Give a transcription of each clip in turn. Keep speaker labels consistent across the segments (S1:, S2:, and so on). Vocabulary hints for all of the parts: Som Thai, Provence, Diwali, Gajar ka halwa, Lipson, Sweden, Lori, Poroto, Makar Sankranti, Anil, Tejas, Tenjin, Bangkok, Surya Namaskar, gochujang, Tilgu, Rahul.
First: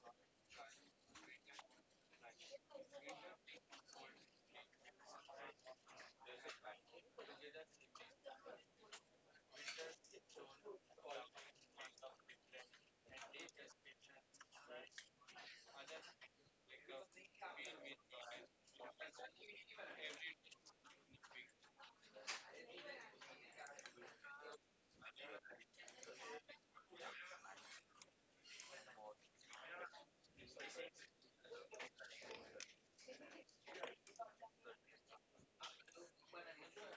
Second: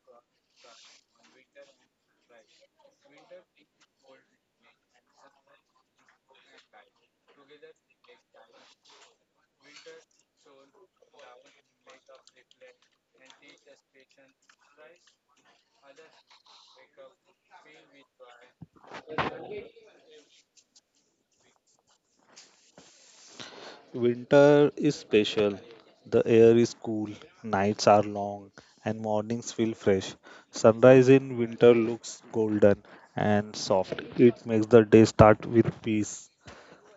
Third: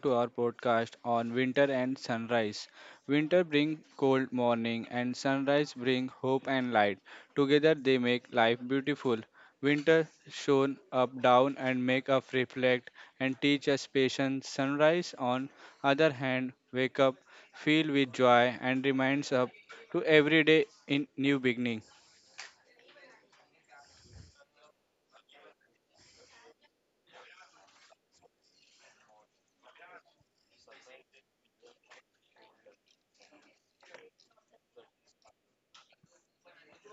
S1: to our podcast on winter and sunrise. Winter bring cold morning and sunrise bring hope and light. Together they make life beautiful. Winter shone up down and make us reflect and teach us patience. Sunrise on other hand wake up, feel with joy and reminds up to every day in new beginning.
S2: Winter is special. The air is cool, nights are long, and mornings feel fresh. Sunrise in winter looks golden and soft. It makes the day start with peace.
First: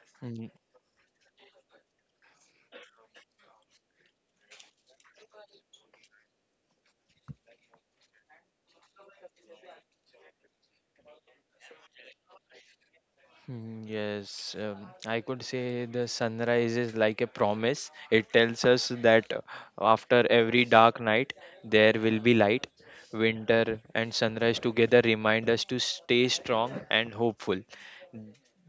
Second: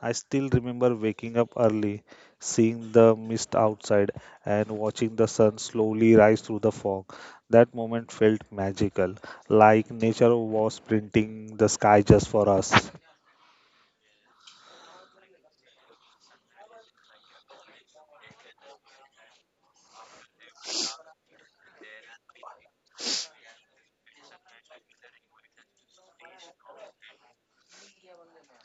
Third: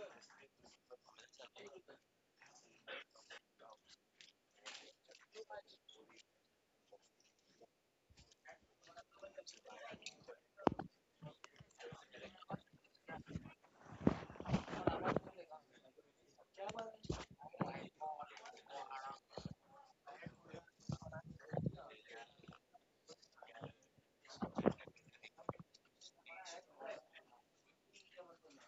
S2: I still
S3: Mm,
S2: remember waking up early, seeing the mist outside, and watching the sun slowly rise through the fog. That moment felt magical, like nature was printing the sky just for us.
S3: Yes, I could say the sunrise is like a promise. It tells us that after every dark night, there will be light. Winter and sunrise together remind us to stay strong and hopeful.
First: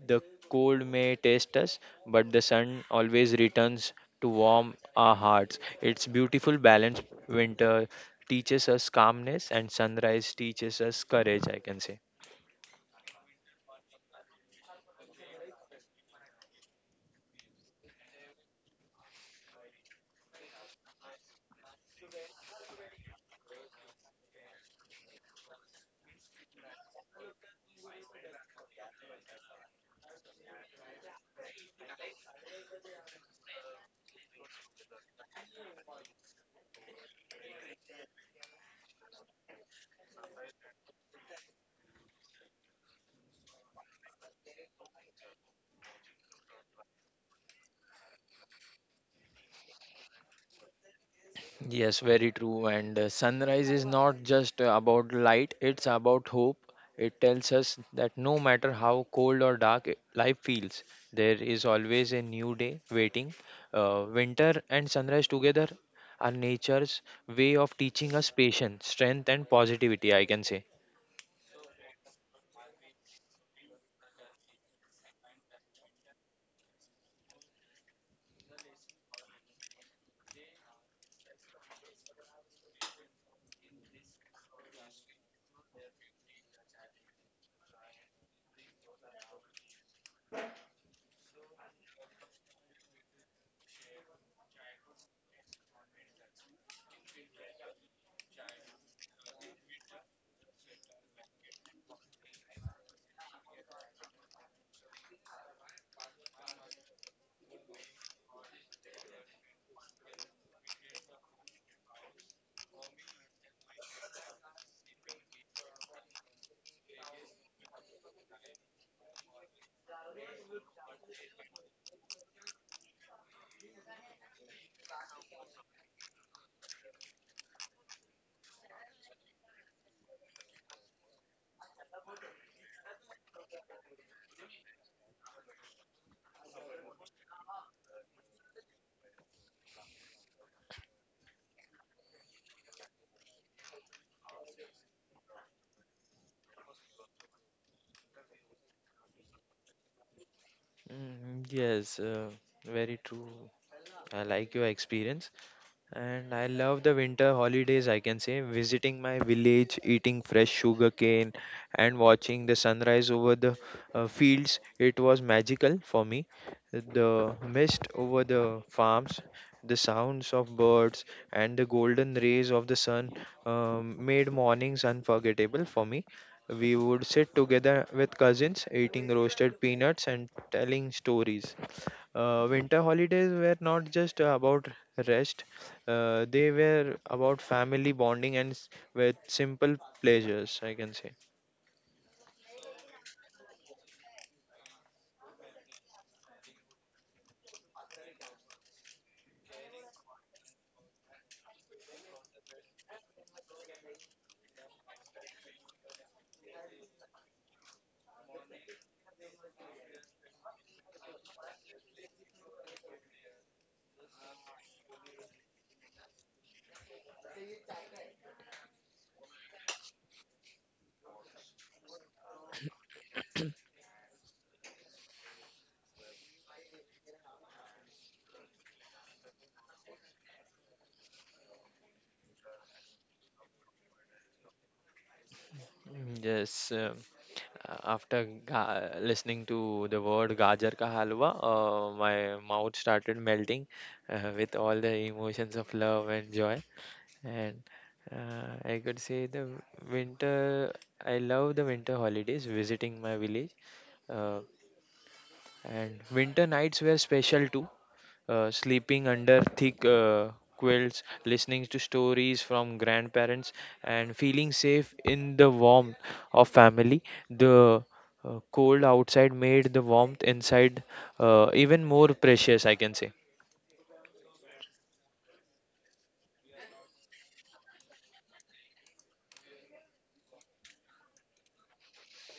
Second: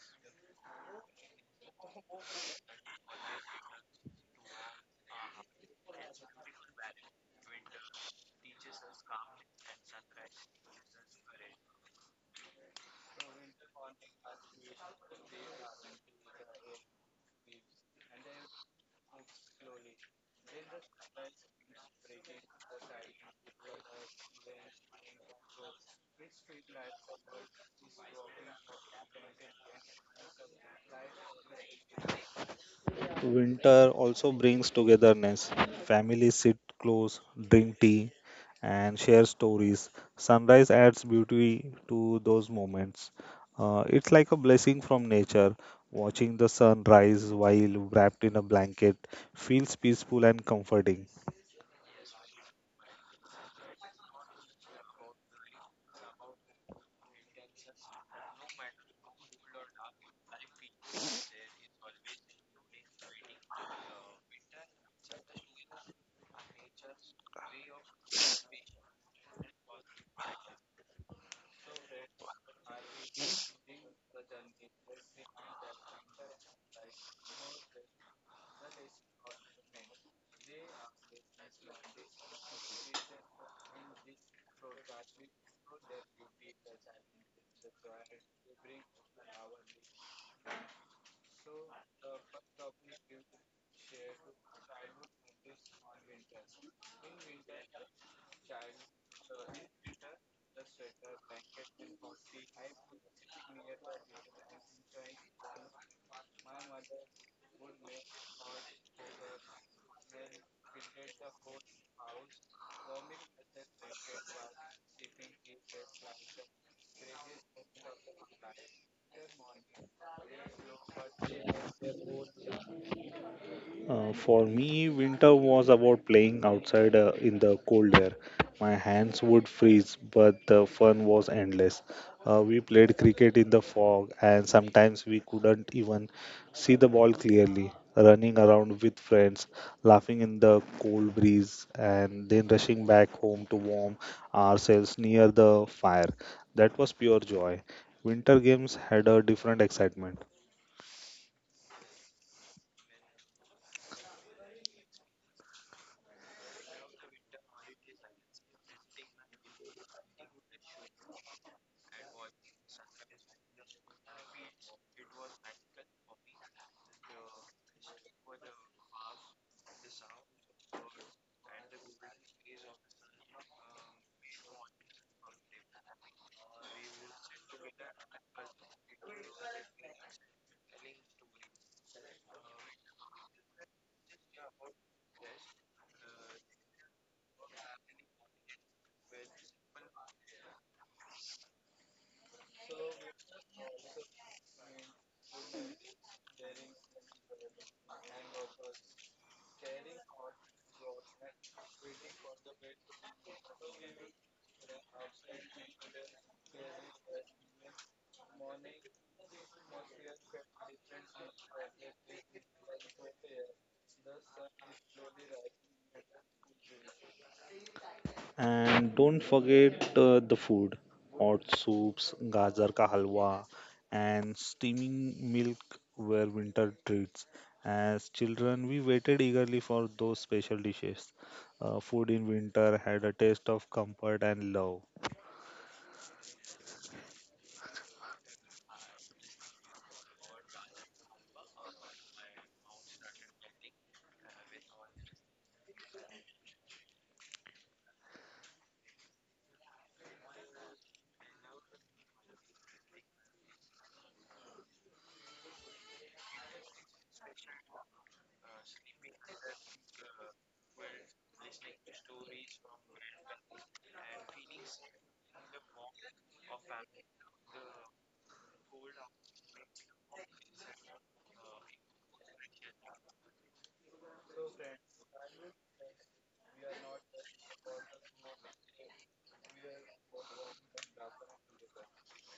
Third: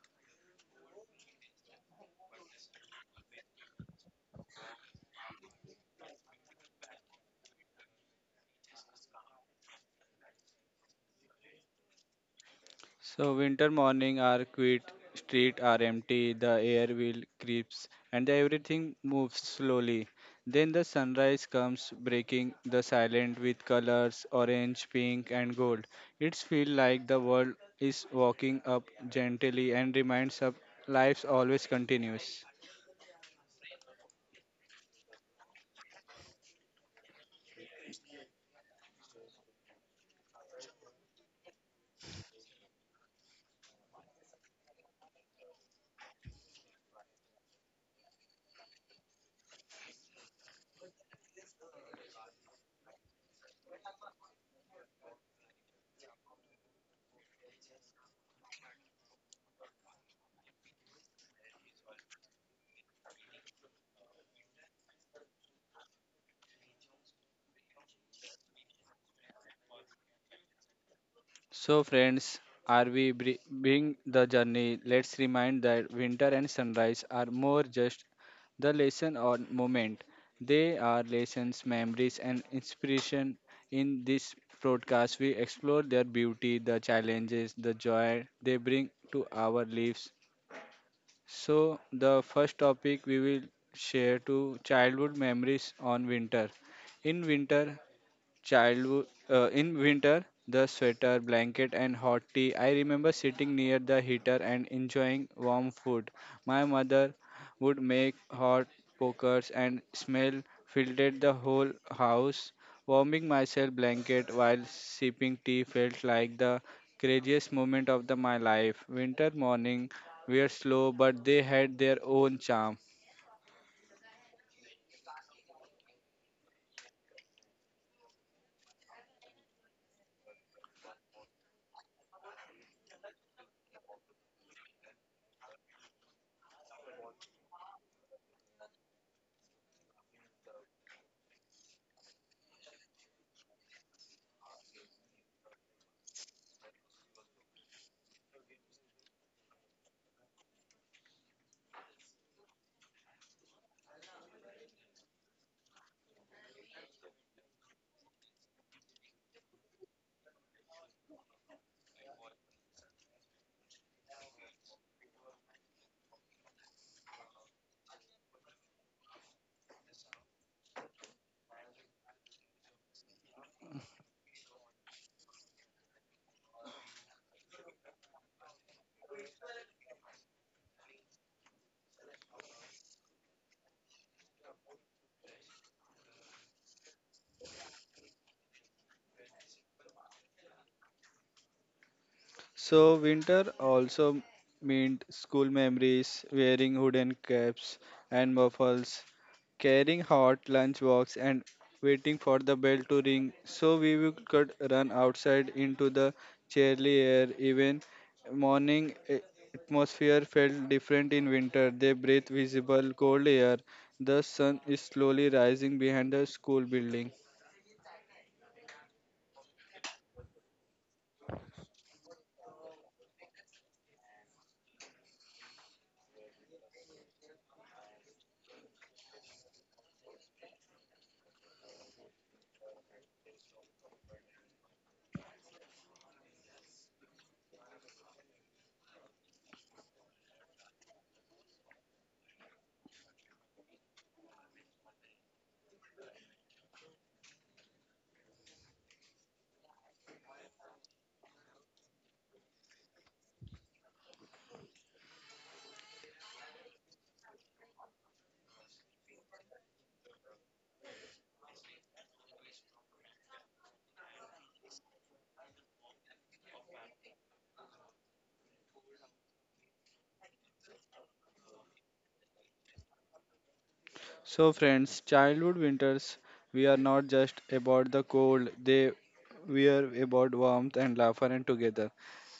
S3: The cold may test us, but the sun always returns to warm our hearts. It's beautiful balance. Winter teaches us calmness, and sunrise teaches us courage, I can say.
S1: So winter morning are quiet, street are empty, the air will creeps and everything moves slowly. Then the sunrise comes breaking the silence with colors orange, pink and gold. It's feel like the world is walking up gently and reminds us life always continues.
S2: Winter also brings togetherness. Families sit close, drink tea, and share stories. Sunrise adds beauty to those moments. It's like a blessing from nature. Watching the sun rise while wrapped in a blanket feels peaceful and comforting.
S3: Yes, very true. And sunrise is not just about light, it's about hope. It tells us that no matter how cold or dark life feels, there is always a new day waiting. Winter and sunrise together are nature's way of teaching us patience, strength, and positivity, I can say.
S1: So, friends, are we being the journey? Let's remind that winter and sunrise are more just the lesson or moment. They are lessons, memories, and inspiration. In this broadcast, we explore their beauty, the challenges, the joy they bring to our lives. So, the first topic we will share to childhood memories on winter. In winter, childhood in winter, the sweater, blanket, and hot tea. I remember sitting near the heater and enjoying warm food. My mother would make hot pokers and smell filled the whole house. Warming myself blanket while sipping tea felt like the craziest moment of my life. Winter morning were slow, but they had their own charm.
S2: For me, winter was about playing outside in the cold air. My hands would freeze, but the fun was endless. We played cricket in the fog, and sometimes we couldn't even see the ball clearly. Running around with friends, laughing in the cold breeze, and then rushing back home to warm ourselves near the fire. That was pure joy. Winter games had a different excitement.
S3: Mm, yes, very true. I like your experience. And I love the winter holidays, I can say, visiting my village, eating fresh sugar cane, and watching the sunrise over the fields. It was magical for me. The mist over the farms, the sounds of birds, and the golden rays of the sun made mornings unforgettable for me. We would sit together with cousins, eating roasted peanuts and telling stories. Winter holidays were not just about rest, they were about family bonding and with simple pleasures, I can say.
S1: So winter also meant school memories, wearing wooden caps and muffles, carrying hot lunchbox and waiting for the bell to ring so could run outside into the chilly air. Even morning a- atmosphere felt different in winter. They breathed visible cold air. The sun is slowly rising behind the school building.
S2: And don't forget the food hot soups, gajar ka halwa, and steaming milk were winter treats. As children, we waited eagerly for those special dishes. Food in winter had a taste of comfort and love.
S3: Yes, after listening to the word Gajar ka halwa, my mouth started melting with all the emotions of love and joy. And I could say the winter, I love the winter holidays, visiting my village. uh, And winter nights were special too. Sleeping under thick quilts, listening to stories from grandparents, and feeling safe in the warmth of family. The cold outside made the warmth inside even more precious, I can say.
S1: So, friends, childhood winters, we are not just about the cold, they we are about warmth and laughter and together.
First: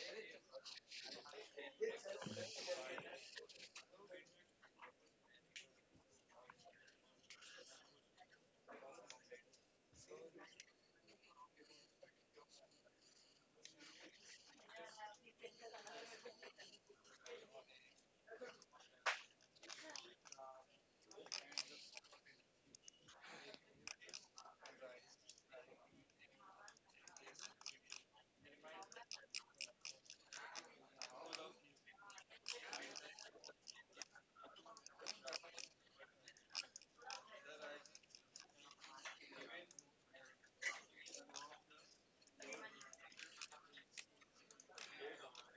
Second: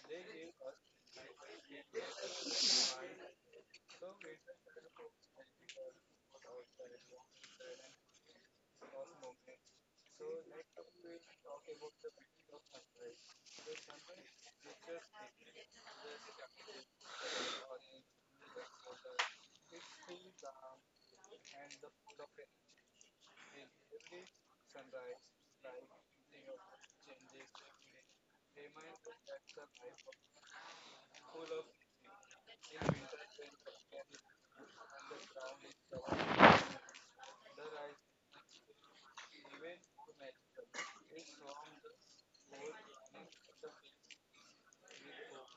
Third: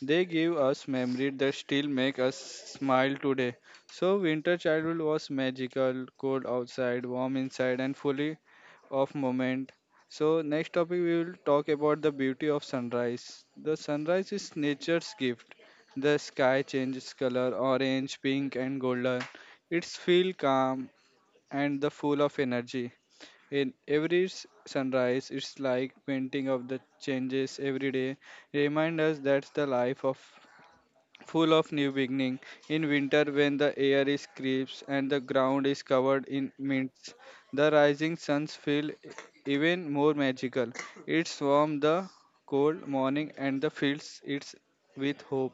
S1: They give us memories that still make us smile today. So, winter childhood was magical, cold outside, warm inside, and fully of moment. So, next topic we will talk about the beauty of sunrise. The sunrise is nature's gift. The sky changes color orange, pink, and golden. It's feel calm and the full of energy. In every sunrise, it's like painting of the changes every day. Remind us that's the life of full of new beginning. In winter, when the air is crisp and the ground is covered in mints, the rising suns feel even more magical. It's warm the cold morning and the fields it's with hope.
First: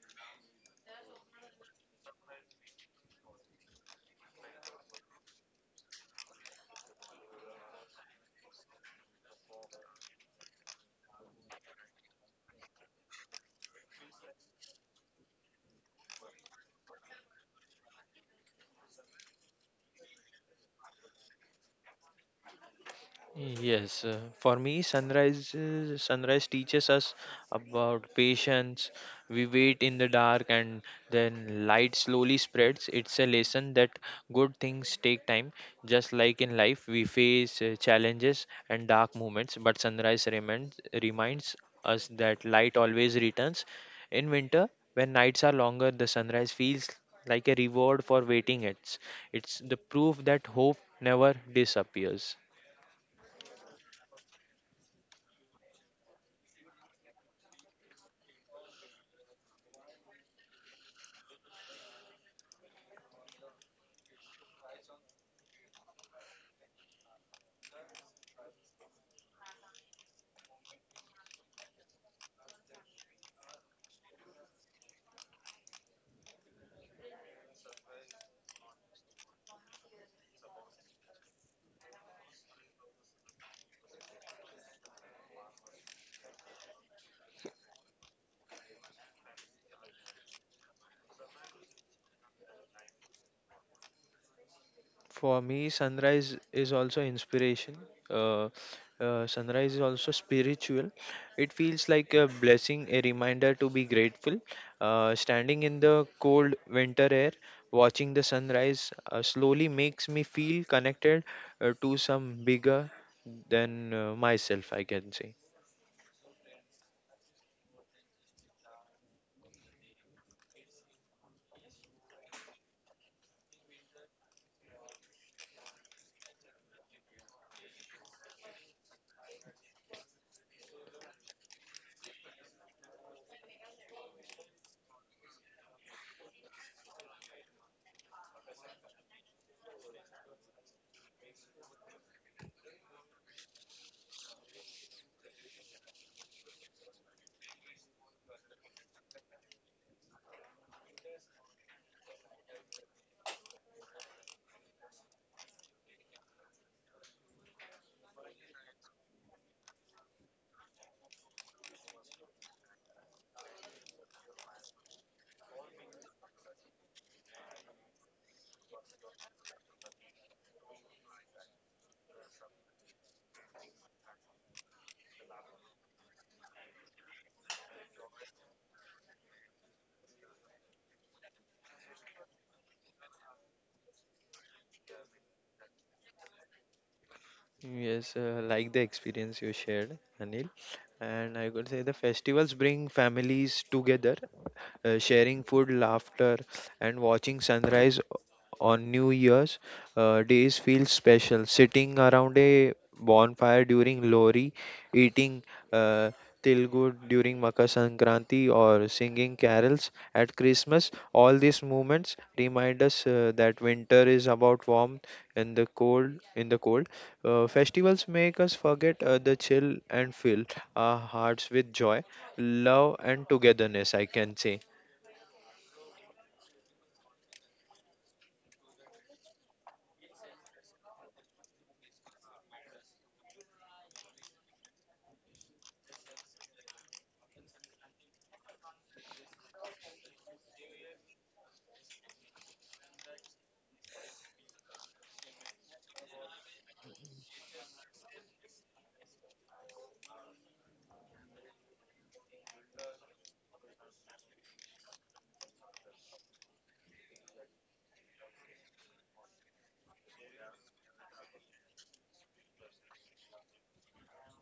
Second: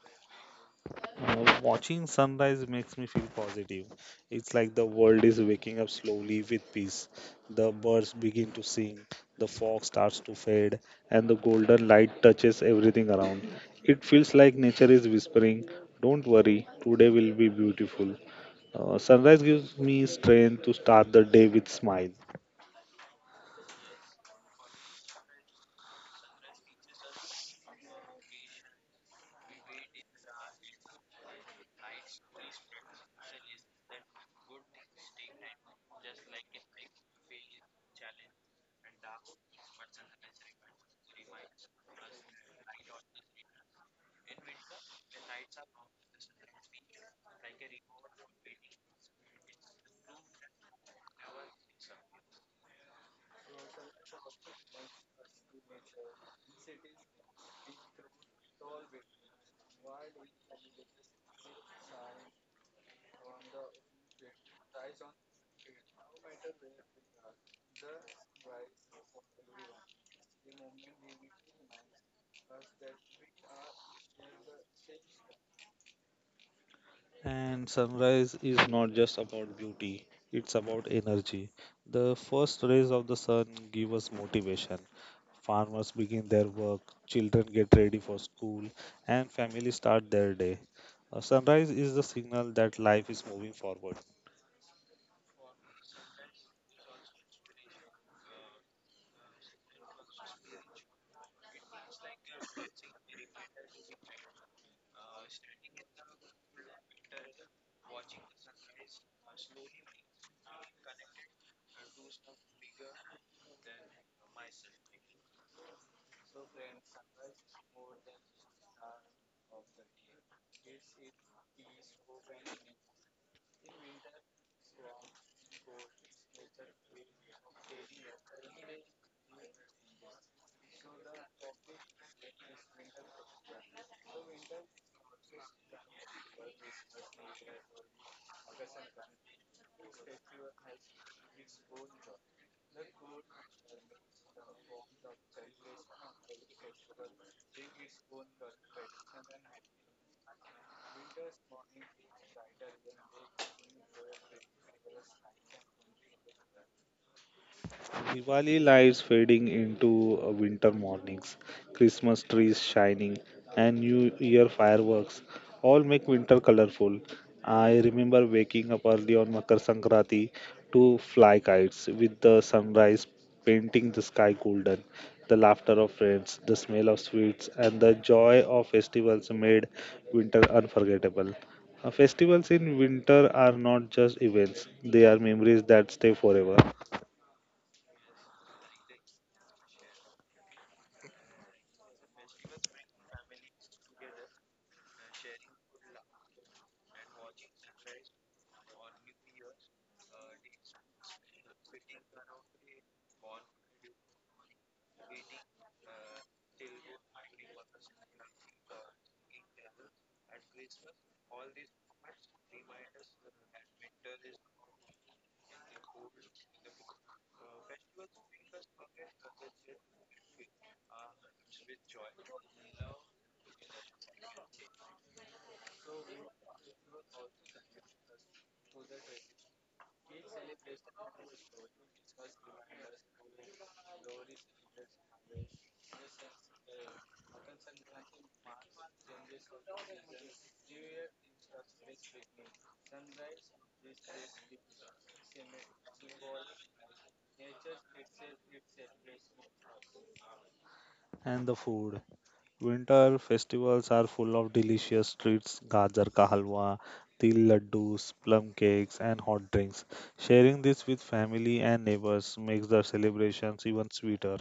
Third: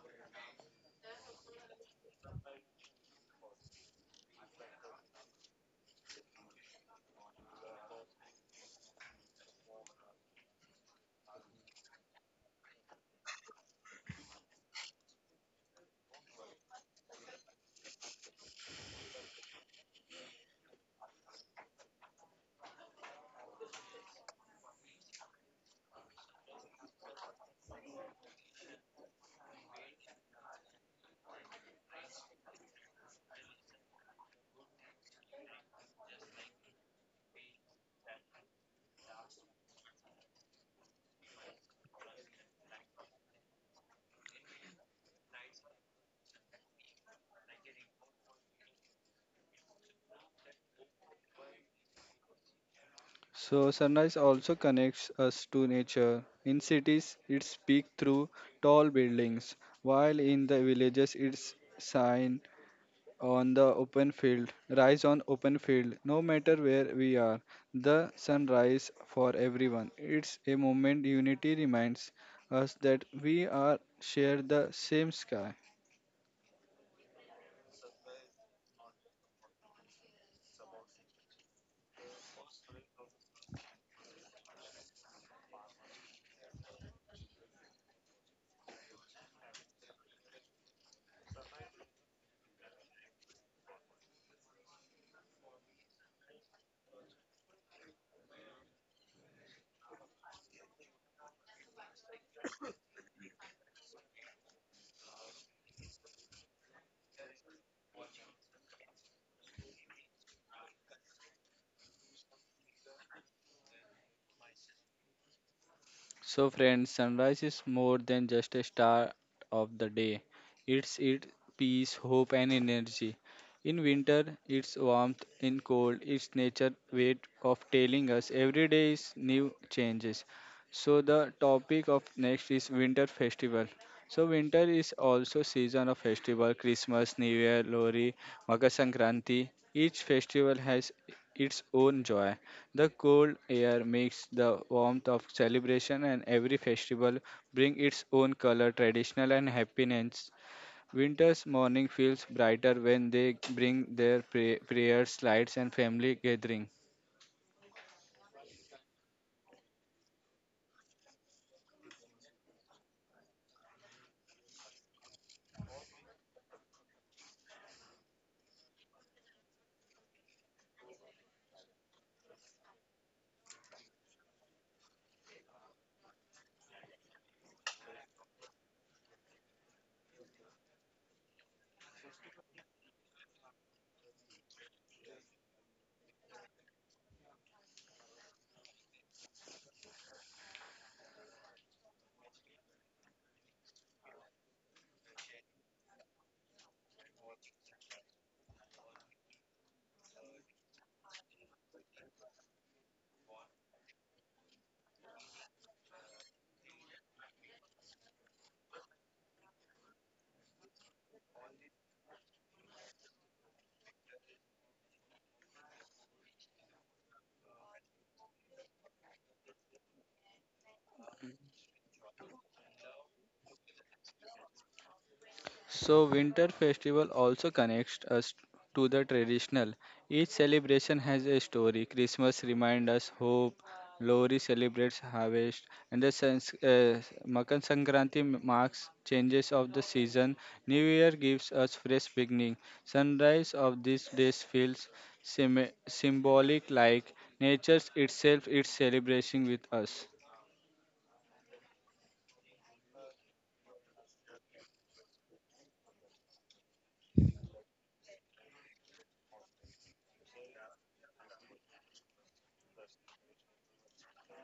S2: Watching sunrise makes me feel positive. It's like the world is waking up slowly with peace. The birds begin to sing, the fog starts to fade, and the golden light touches everything around. It feels like nature is whispering, "Don't worry, today will be beautiful." Sunrise gives me strength to start the day with smile.
S3: Yes, for me, sunrise teaches us about patience. We wait in the dark, and then light slowly spreads. It's a lesson that good things take time. Just like in life, we face challenges and dark moments, but sunrise reminds us that light always returns. In winter, when nights are longer, the sunrise feels like a reward for waiting. It's the proof that hope never disappears.
S1: So sunrise also connects us to nature. In cities, it's peak through tall buildings, while in the villages, it's shine on the open field, rise on open field. No matter where we are, the sunrise for everyone. It's a moment unity reminds us that we are share the same sky.
S2: And sunrise is not just about beauty, it's about energy. The first rays of the sun give us motivation. Farmers begin their work, children get ready for school, and families start their day. A sunrise is the signal that life is moving forward.
S3: For me, sunrise is also inspiration. Uh, Sunrise is also spiritual. It feels like a blessing, a reminder to be grateful. Standing in the cold winter air, watching the sunrise slowly makes me feel connected to some bigger than myself, I can say.
S1: So, friends, sunrise is more than just a start of the day. It peace, hope, and energy. In winter, it's warmth. In cold, it's nature' way of telling us every day is new changes. So, the topic of next is winter festival. So, winter is also season of festival: Christmas, New Year, Lori, Makar Sankranti. Each festival has its own joy. The cold air makes the warmth of celebration and every festival bring its own color, traditional and happiness. Winter's morning feels brighter when they bring their prayers, lights and family gathering.
S2: Diwali lights fading into winter mornings, Christmas trees shining, and New Year fireworks all make winter colorful. I remember waking up early on Makar Sankranti to fly kites with the sunrise painting the sky golden. The laughter of friends, the smell of sweets, and the joy of festivals made winter unforgettable. Festivals in winter are not just events, they are memories that stay forever.
S3: Yes, like the experience you shared, Anil. And I could say the festivals bring families together sharing food, laughter, and watching sunrise on New Year's days feels special. Sitting around a bonfire during Lori, eating uh, Tilgu during Makar Sankranti, or singing carols at Christmas, all these moments remind us that winter is about warmth and the cold. In the cold, festivals make us forget the chill and fill our hearts with joy, love, and togetherness. I can say.
S1: So winter festival also connects us to the traditional. Each celebration has a story. Christmas reminds us hope, Lori celebrates harvest, and the Makar Sankranti marks changes of the season. New Year gives us fresh beginning. Sunrise of these days feels symbolic, like nature itself is celebrating with us.
S2: And the food. Winter festivals are full of delicious treats, gajar ka halwa, til laddus, plum cakes, and hot drinks. Sharing this with family and neighbors makes the celebrations even sweeter.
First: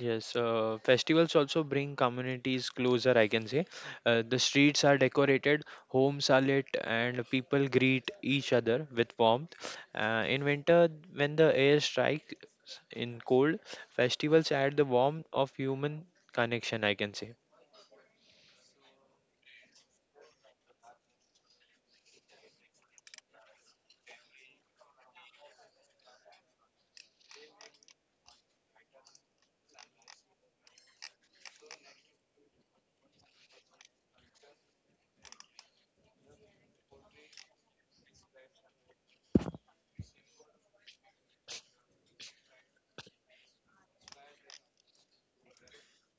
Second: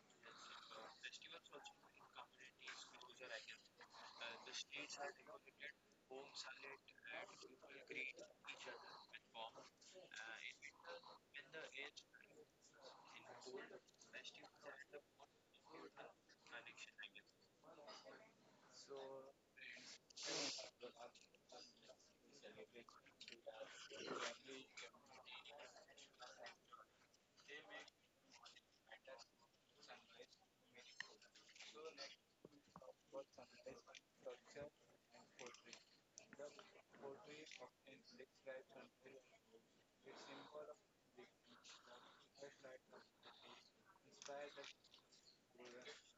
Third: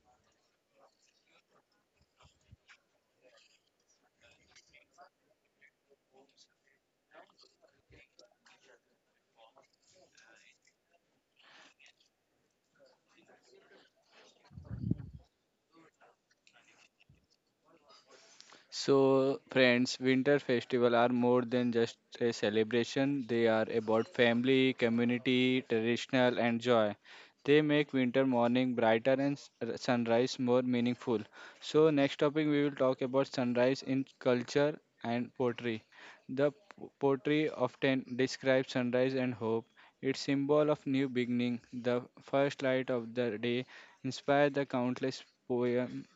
S3: Yes, festivals also bring communities closer, I can say. The streets are decorated, homes are lit, and people greet each other with warmth. In winter, when the air strikes in cold, festivals add the warmth of human connection, I can say.
S1: So, friends, winter festival are more than just a celebration. They are about family, community, traditional, and joy. They make winter morning brighter and sunrise more meaningful. So, next topic we will talk about sunrise in culture and poetry. The poetry often describes sunrise and hope. Its symbol of new beginning, the first light of the day, inspired the countless poems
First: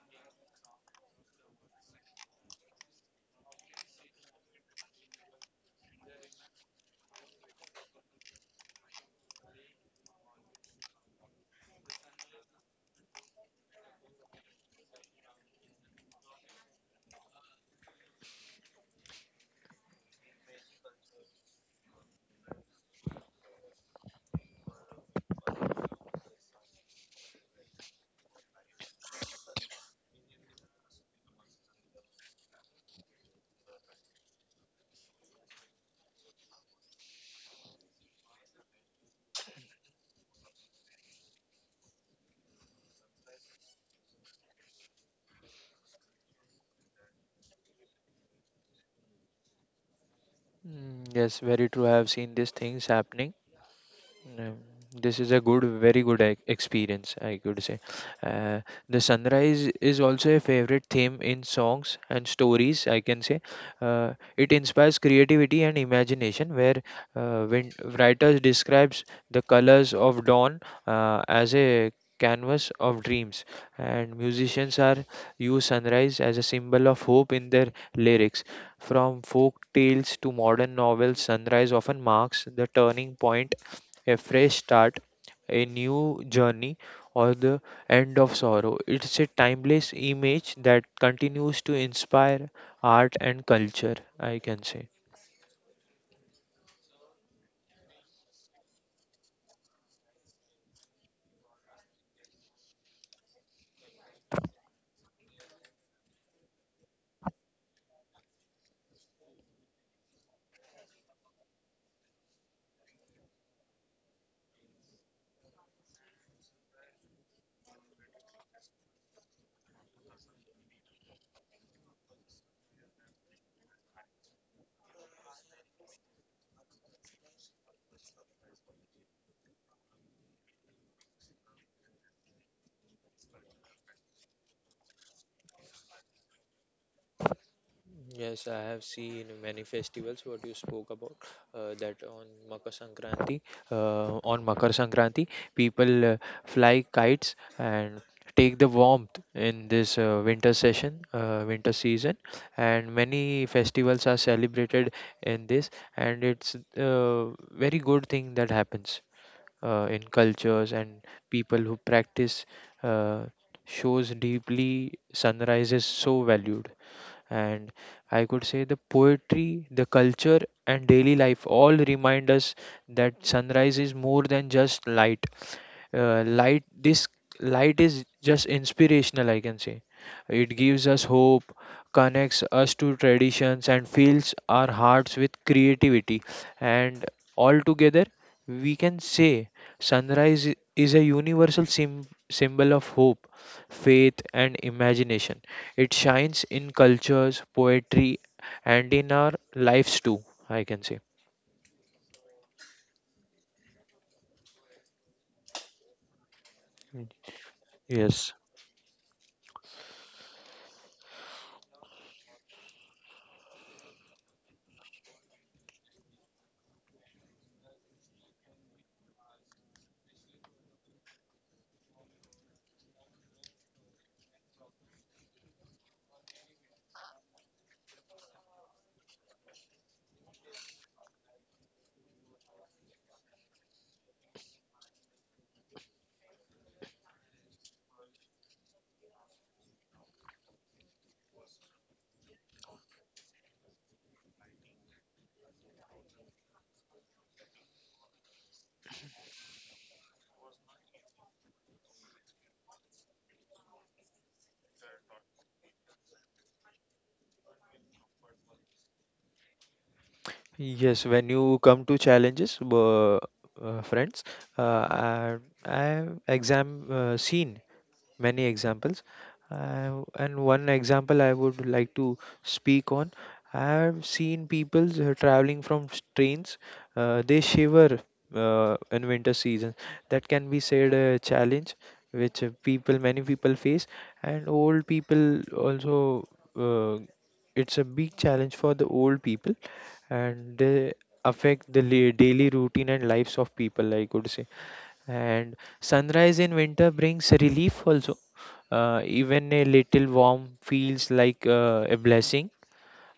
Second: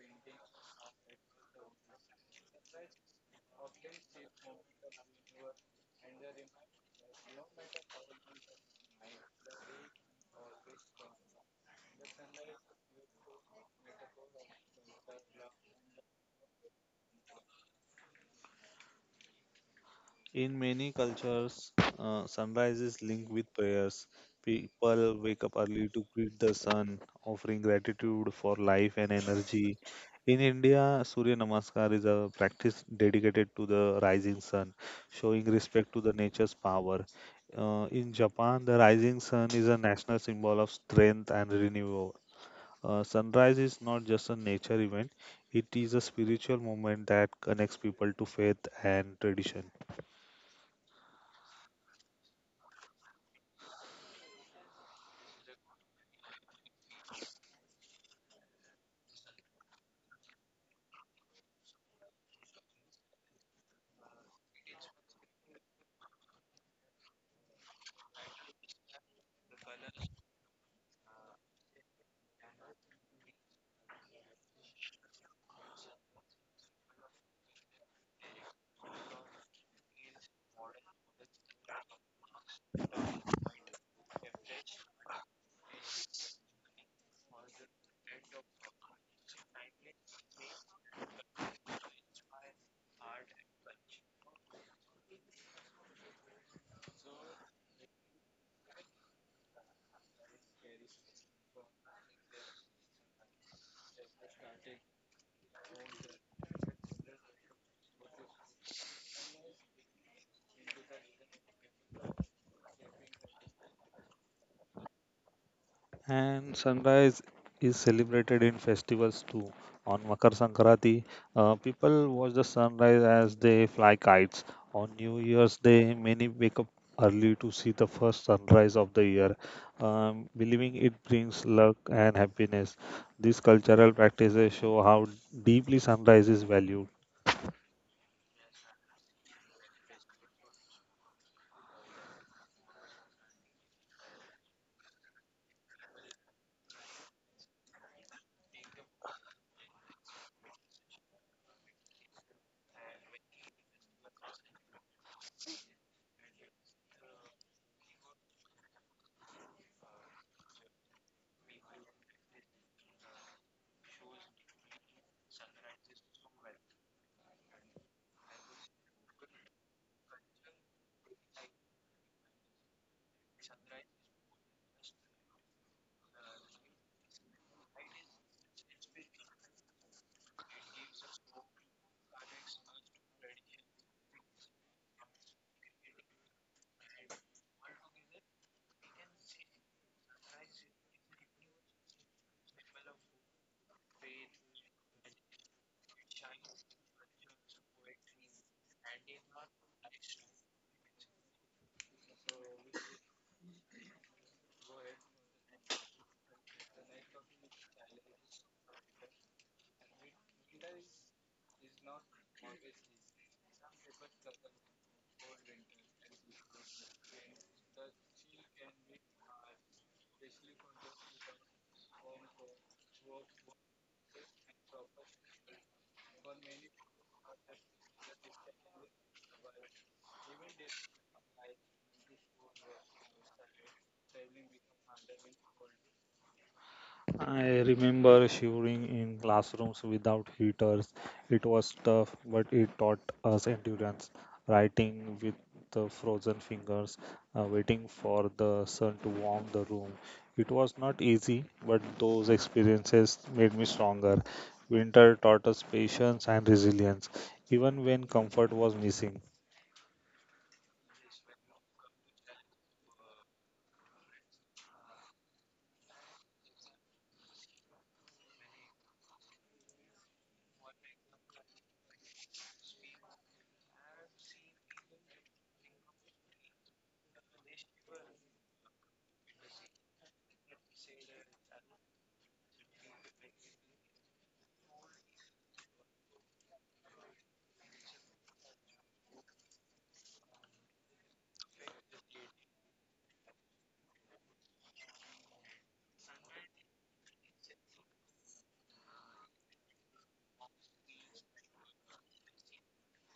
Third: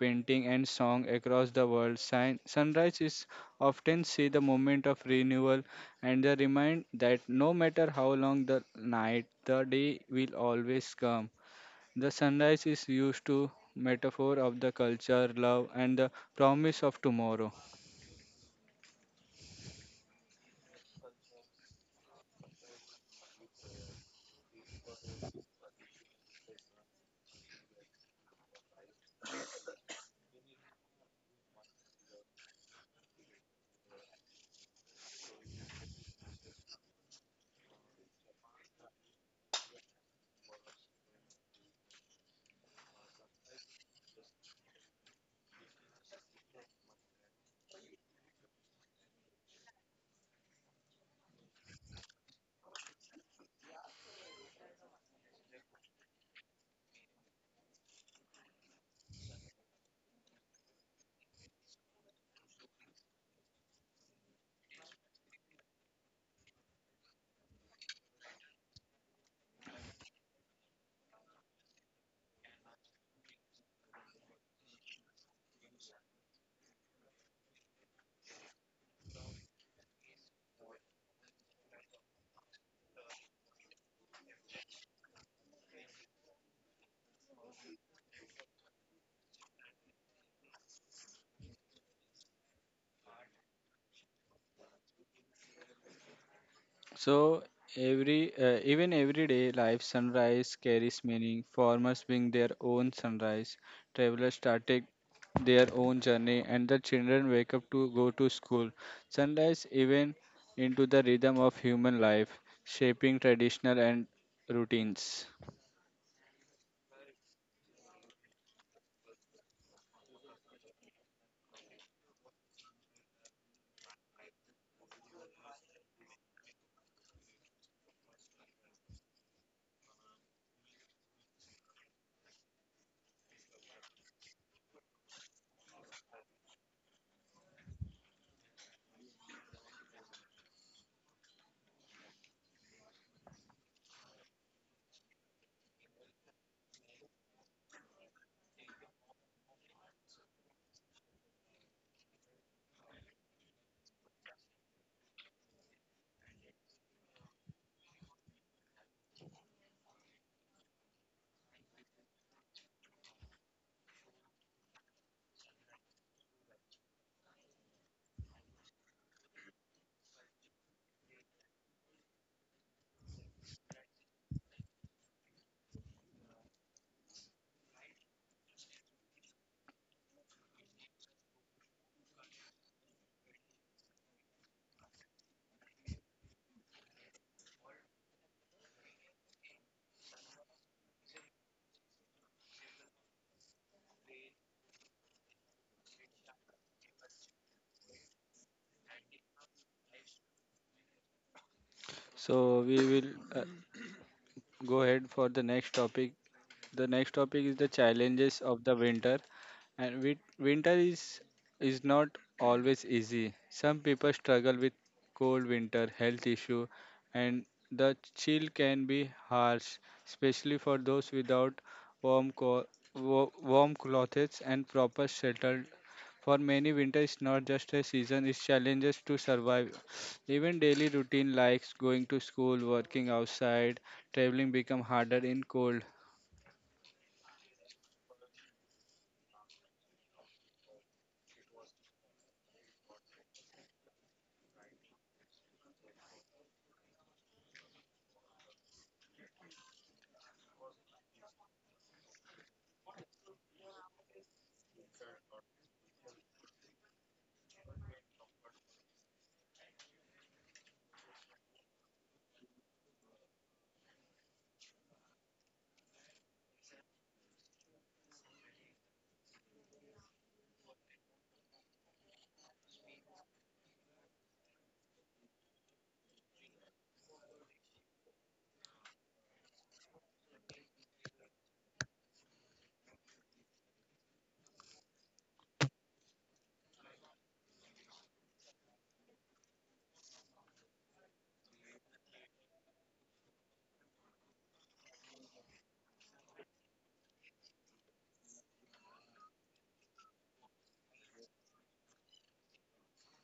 S1: painting, and song across the world. Sunrise is often see the moment of renewal and the remind that no matter how long the night, the day will always come. The sunrise is used to metaphor of the culture, love, and the promise of tomorrow.
S2: In many cultures, sunrise is linked with prayers. People wake up early to greet the sun, offering gratitude for life and energy. In India, Surya Namaskar is a practice dedicated to the rising sun, showing respect to the nature's power. In Japan, the rising sun is a national symbol of strength and renewal. Sunrise is not just a nature event, it is a spiritual moment that connects people to faith and tradition.
S3: Mm, yes, very true. I have seen these things happening. Yeah, this is a good, very good experience, I could say. Uh, the sunrise is also a favorite theme in songs and stories, I can say. It inspires creativity and imagination, where when writers describes the colors of dawn as a canvas of dreams, and musicians are use sunrise as a symbol of hope in their lyrics. From folk tales to modern novels, sunrise often marks the turning point a fresh start, a new journey, or the end of sorrow. It's a timeless image that continues to inspire art and culture, I can say.
S1: So every even everyday life sunrise carries meaning. Farmers bring their own sunrise, travelers started their own journey, and the children wake up to go to school. Sunrise even into the rhythm of human life, shaping traditional and routines.
S2: And sunrise is celebrated in festivals too. On Makar Sankranti, people watch the sunrise as they fly kites. On New Year's Day, many wake up early to see the first sunrise of the year, believing it brings luck and happiness. These cultural practices show how deeply sunrise is valued.
S3: Yes, I have seen many festivals what you spoke about that on Makar Sankranti people fly kites and take the warmth in this winter session winter season and many festivals are celebrated in this, and it's a very good thing that happens in cultures, and people who practice uh, shows deeply sunrise is so valued. And I could say the poetry, the culture, and daily life all remind us that sunrise is more than just light, light this light is just inspirational, I can say. It gives us hope, connects us to traditions, and fills our hearts with creativity. And altogether, we can say sunrise is a universal symbol of hope, faith, and imagination. It shines in cultures, poetry, and in our lives too, I can say.
S1: So we will uh, go ahead for the next topic. The next
S3: Mm.
S1: topic is the
S3: Yes,
S1: challenges of the winter. And winter is not always easy. Some people struggle with cold winter, health issue, and the chill can be harsh, especially for those without warm co- wa- warm clothes and proper shelter. For many, winter is not just a season; it's challenges to survive. Even daily routine, like going to school, working outside, traveling, become harder in cold.
S2: I remember shivering in classrooms without heaters. It was tough, but it taught us endurance. Writing with the frozen fingers, waiting for the sun to warm the room. It was not easy, but those experiences made me stronger. Winter taught us patience and resilience, even when comfort was missing.
S3: yes. When you come to challenges, friends, uh, I I have exam seen many examples. And one example I would like to speak on, I have seen people traveling from trains, they shiver in winter season. That can be said a challenge which many people face, and old people also. Uh, it's a big challenge for the old people, and they affect the daily routine and lives of people. I could say, and sunrise in winter brings relief also. Even a little warm feels like a blessing.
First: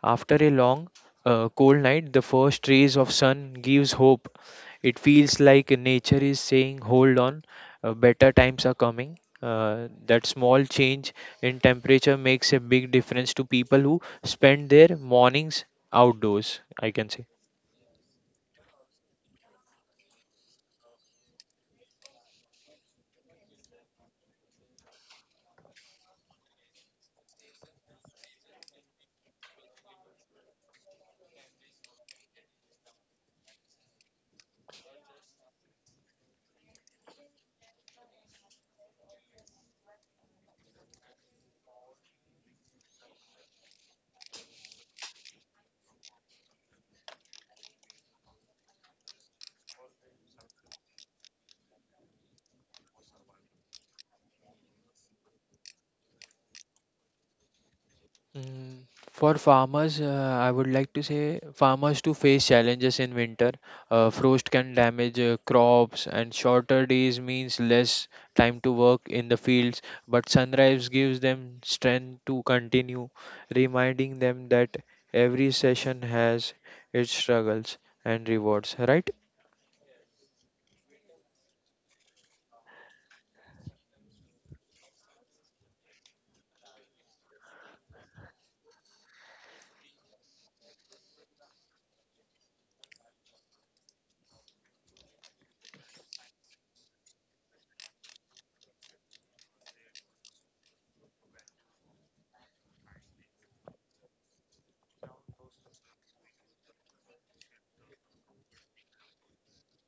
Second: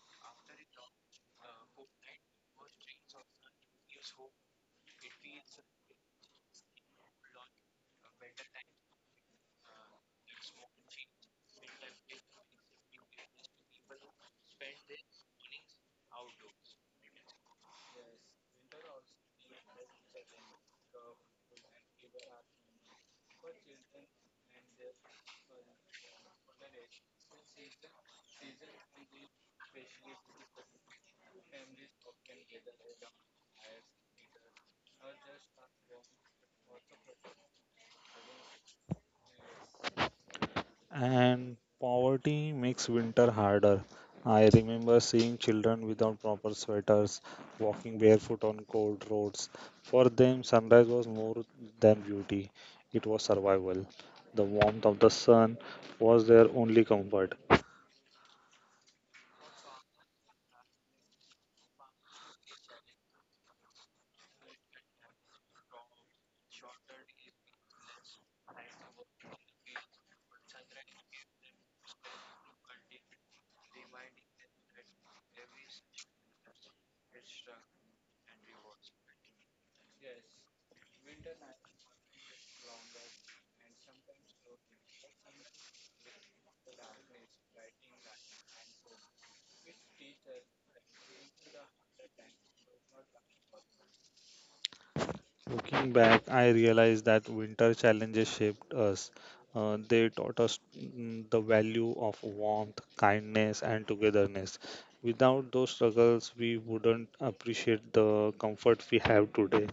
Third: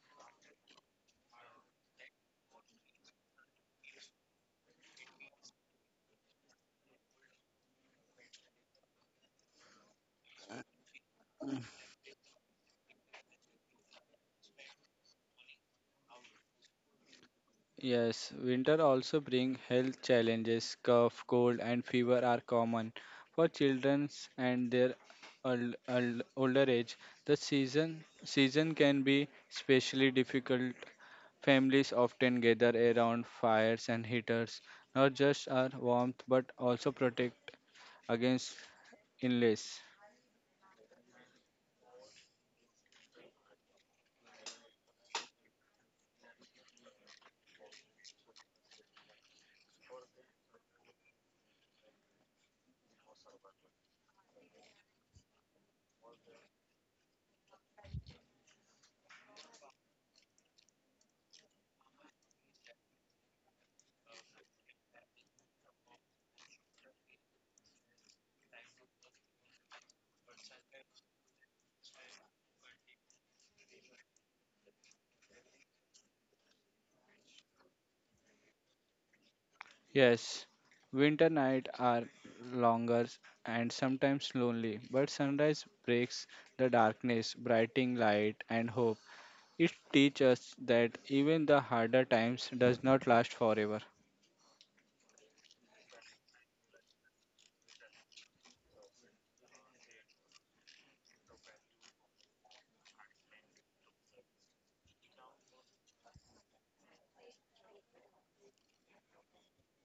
S3: After a long, cold night, the first rays of sun gives hope. It feels like nature is saying, "Hold on, better times are coming." That small change in temperature makes a big difference to people who spend their mornings outdoors. I can say.
S1: Yes, winter also bring health challenges. Cough, cold, and fever are common for children and their older age. The season can be especially difficult. Families often gather around fires and heaters, not just our warmth but also protect against illness.
S2: And poverty makes winter harder. I remember seeing children without proper sweaters, walking barefoot on cold roads. For them, sunrise was more than beauty, it was survival. The warmth of the sun was their only comfort.
S3: Mm. For farmers, I would like to say farmers to face challenges in winter. Frost can damage crops, and shorter days means less time to work in the fields. But sunrise gives them strength to continue, reminding them that every session has its struggles and rewards. Right?
S1: Yes, winter nights are longer and sometimes lonely, but sunrise breaks the darkness, brightening light and hope. It teaches us that even the harder times does not last forever.
S2: Looking back, I realized that winter challenges shaped us. They taught us the value of warmth, kindness, and togetherness. Without those struggles, we wouldn't appreciate the comfort we have today.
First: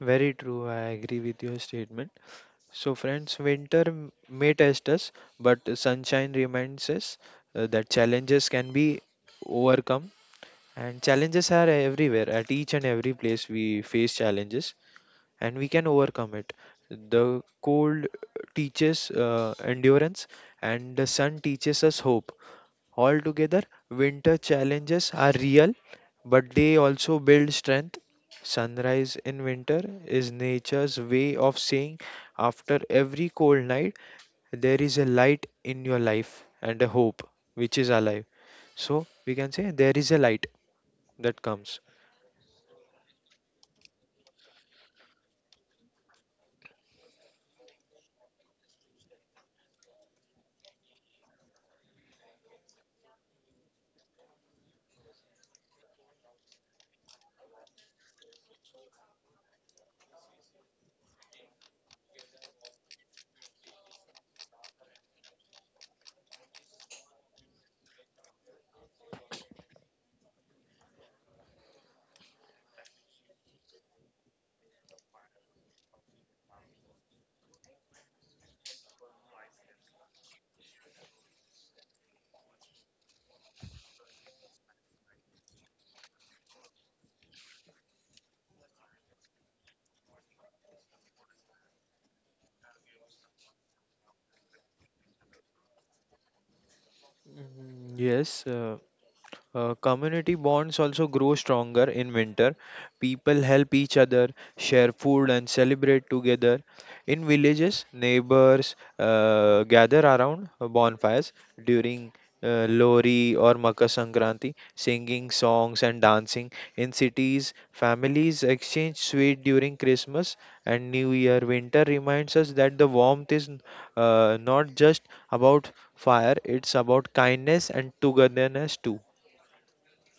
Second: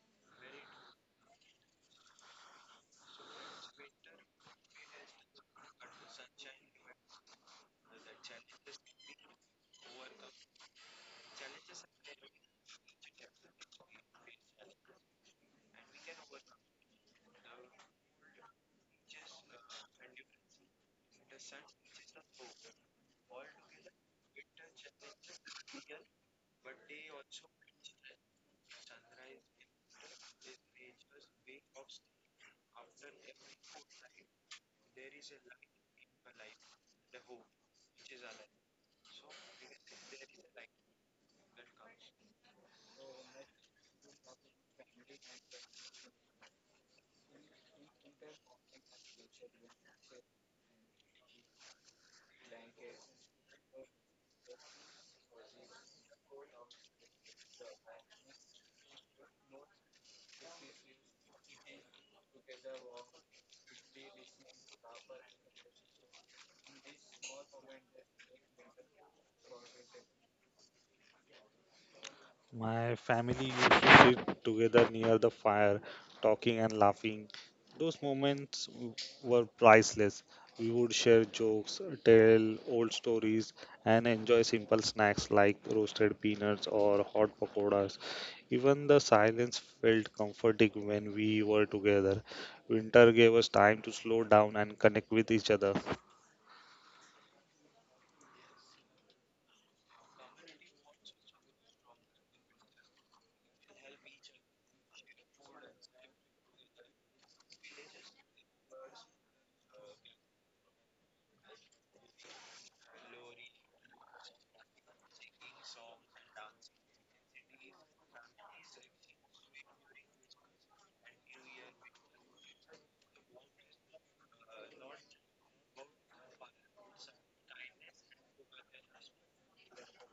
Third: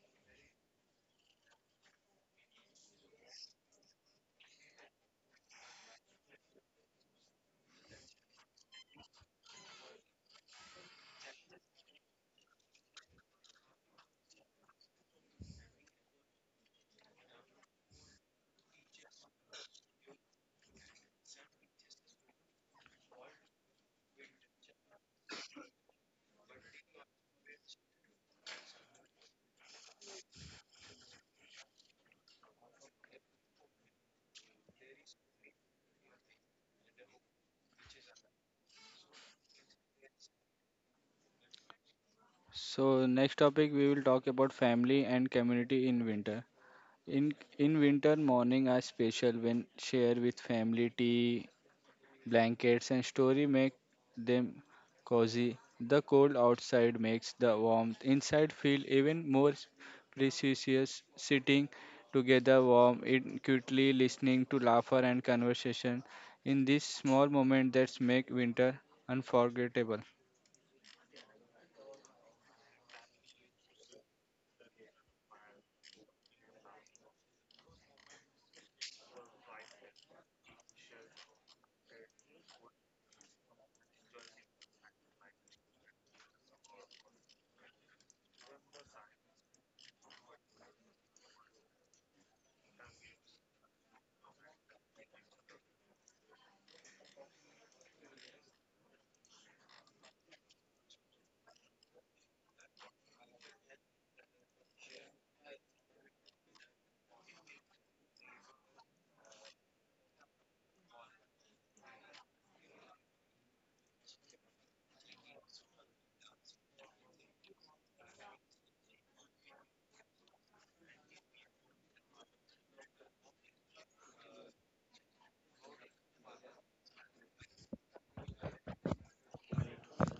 S3: Very true. I agree with your statement. So, friends, winter may test us, but sunshine reminds us that challenges can be overcome. And challenges are everywhere. At each and every place, we face challenges, and we can overcome it. The cold teaches endurance, and the sun teaches us hope. Altogether, winter challenges are real, but they also build strength. Sunrise in winter is nature's way of saying, after every cold night, there is a light in your life and a hope which is alive. So, we can say there is a light that comes.
S1: So next topic we will talk about family and community in winter. In winter morning are special when share with family tea Blankets and story make them cozy. The cold outside makes the warmth inside feel even more precious. Sitting together warm, it cutely listening to laughter and conversation in this small moment that make winter unforgettable.
S2: My family used to sit together near the fire, talking and laughing. Those moments were priceless. We would share jokes, tell old stories, and enjoy simple snacks like roasted peanuts or hot pakoras. Even the silence felt comforting when we were together. Winter gave us time to slow down and connect with each other.
S3: Mm, yes, community bonds also grow stronger in winter. People help each other, share food, and celebrate together. In villages, neighbors gather around bonfires during Lori or Makar Sankranti, singing songs and dancing. In cities, families exchange sweet during Christmas and New Year. Winter reminds us that the warmth is not just about fire, it's about kindness and togetherness too.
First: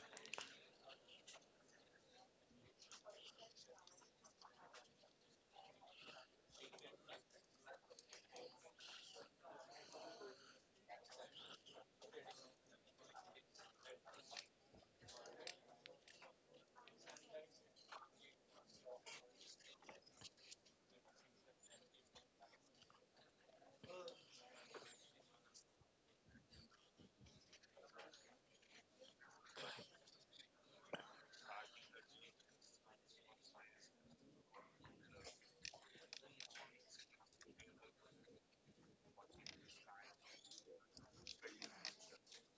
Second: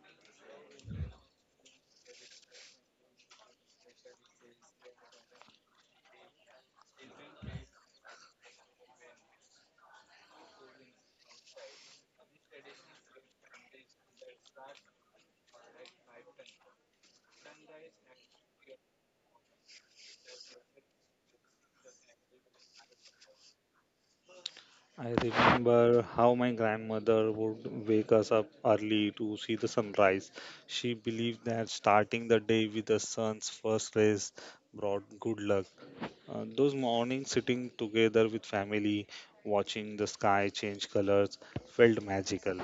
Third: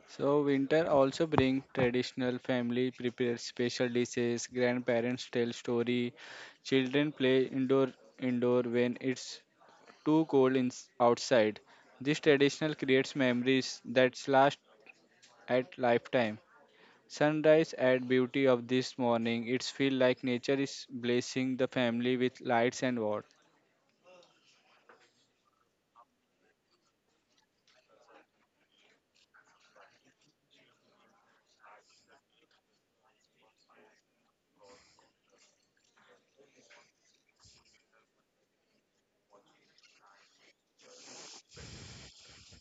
S1: So winter also bring traditional family prepare special dishes, grandparents tell story, children play indoor when it's too cold in, outside. This traditional creates memories that last at lifetime. Sunrise add beauty of this morning. It feels like nature is blessing the family with lights and warmth.
S2: I remember how my grandmother would wake us up early to see the sunrise. She believed that starting the day with the sun's first rays brought good luck. Those mornings sitting together with family, watching the sky change colors, felt magical.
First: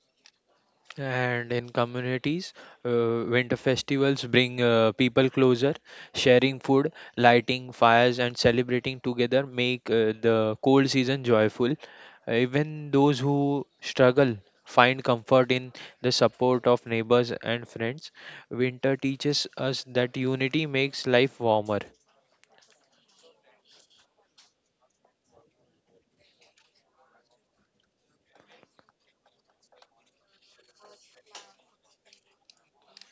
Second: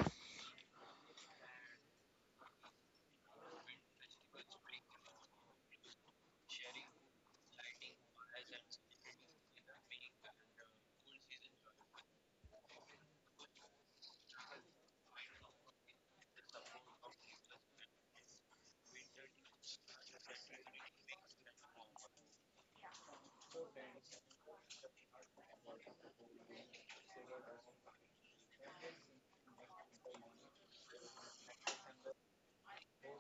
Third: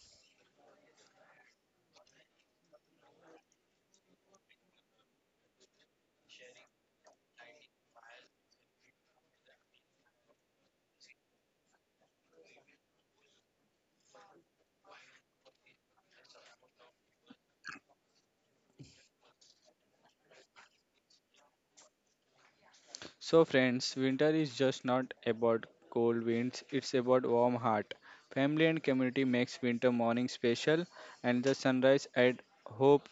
S3: And in communities, winter festivals bring people closer, sharing food, lighting fires, and celebrating together make the cold season joyful. Even those who struggle find comfort in the support of neighbors and friends. Winter teaches us that unity makes life warmer.
S1: So, friends, winter is just not about cold winds, it's about warm heart. Family and community makes winter morning special and the sunrise add hope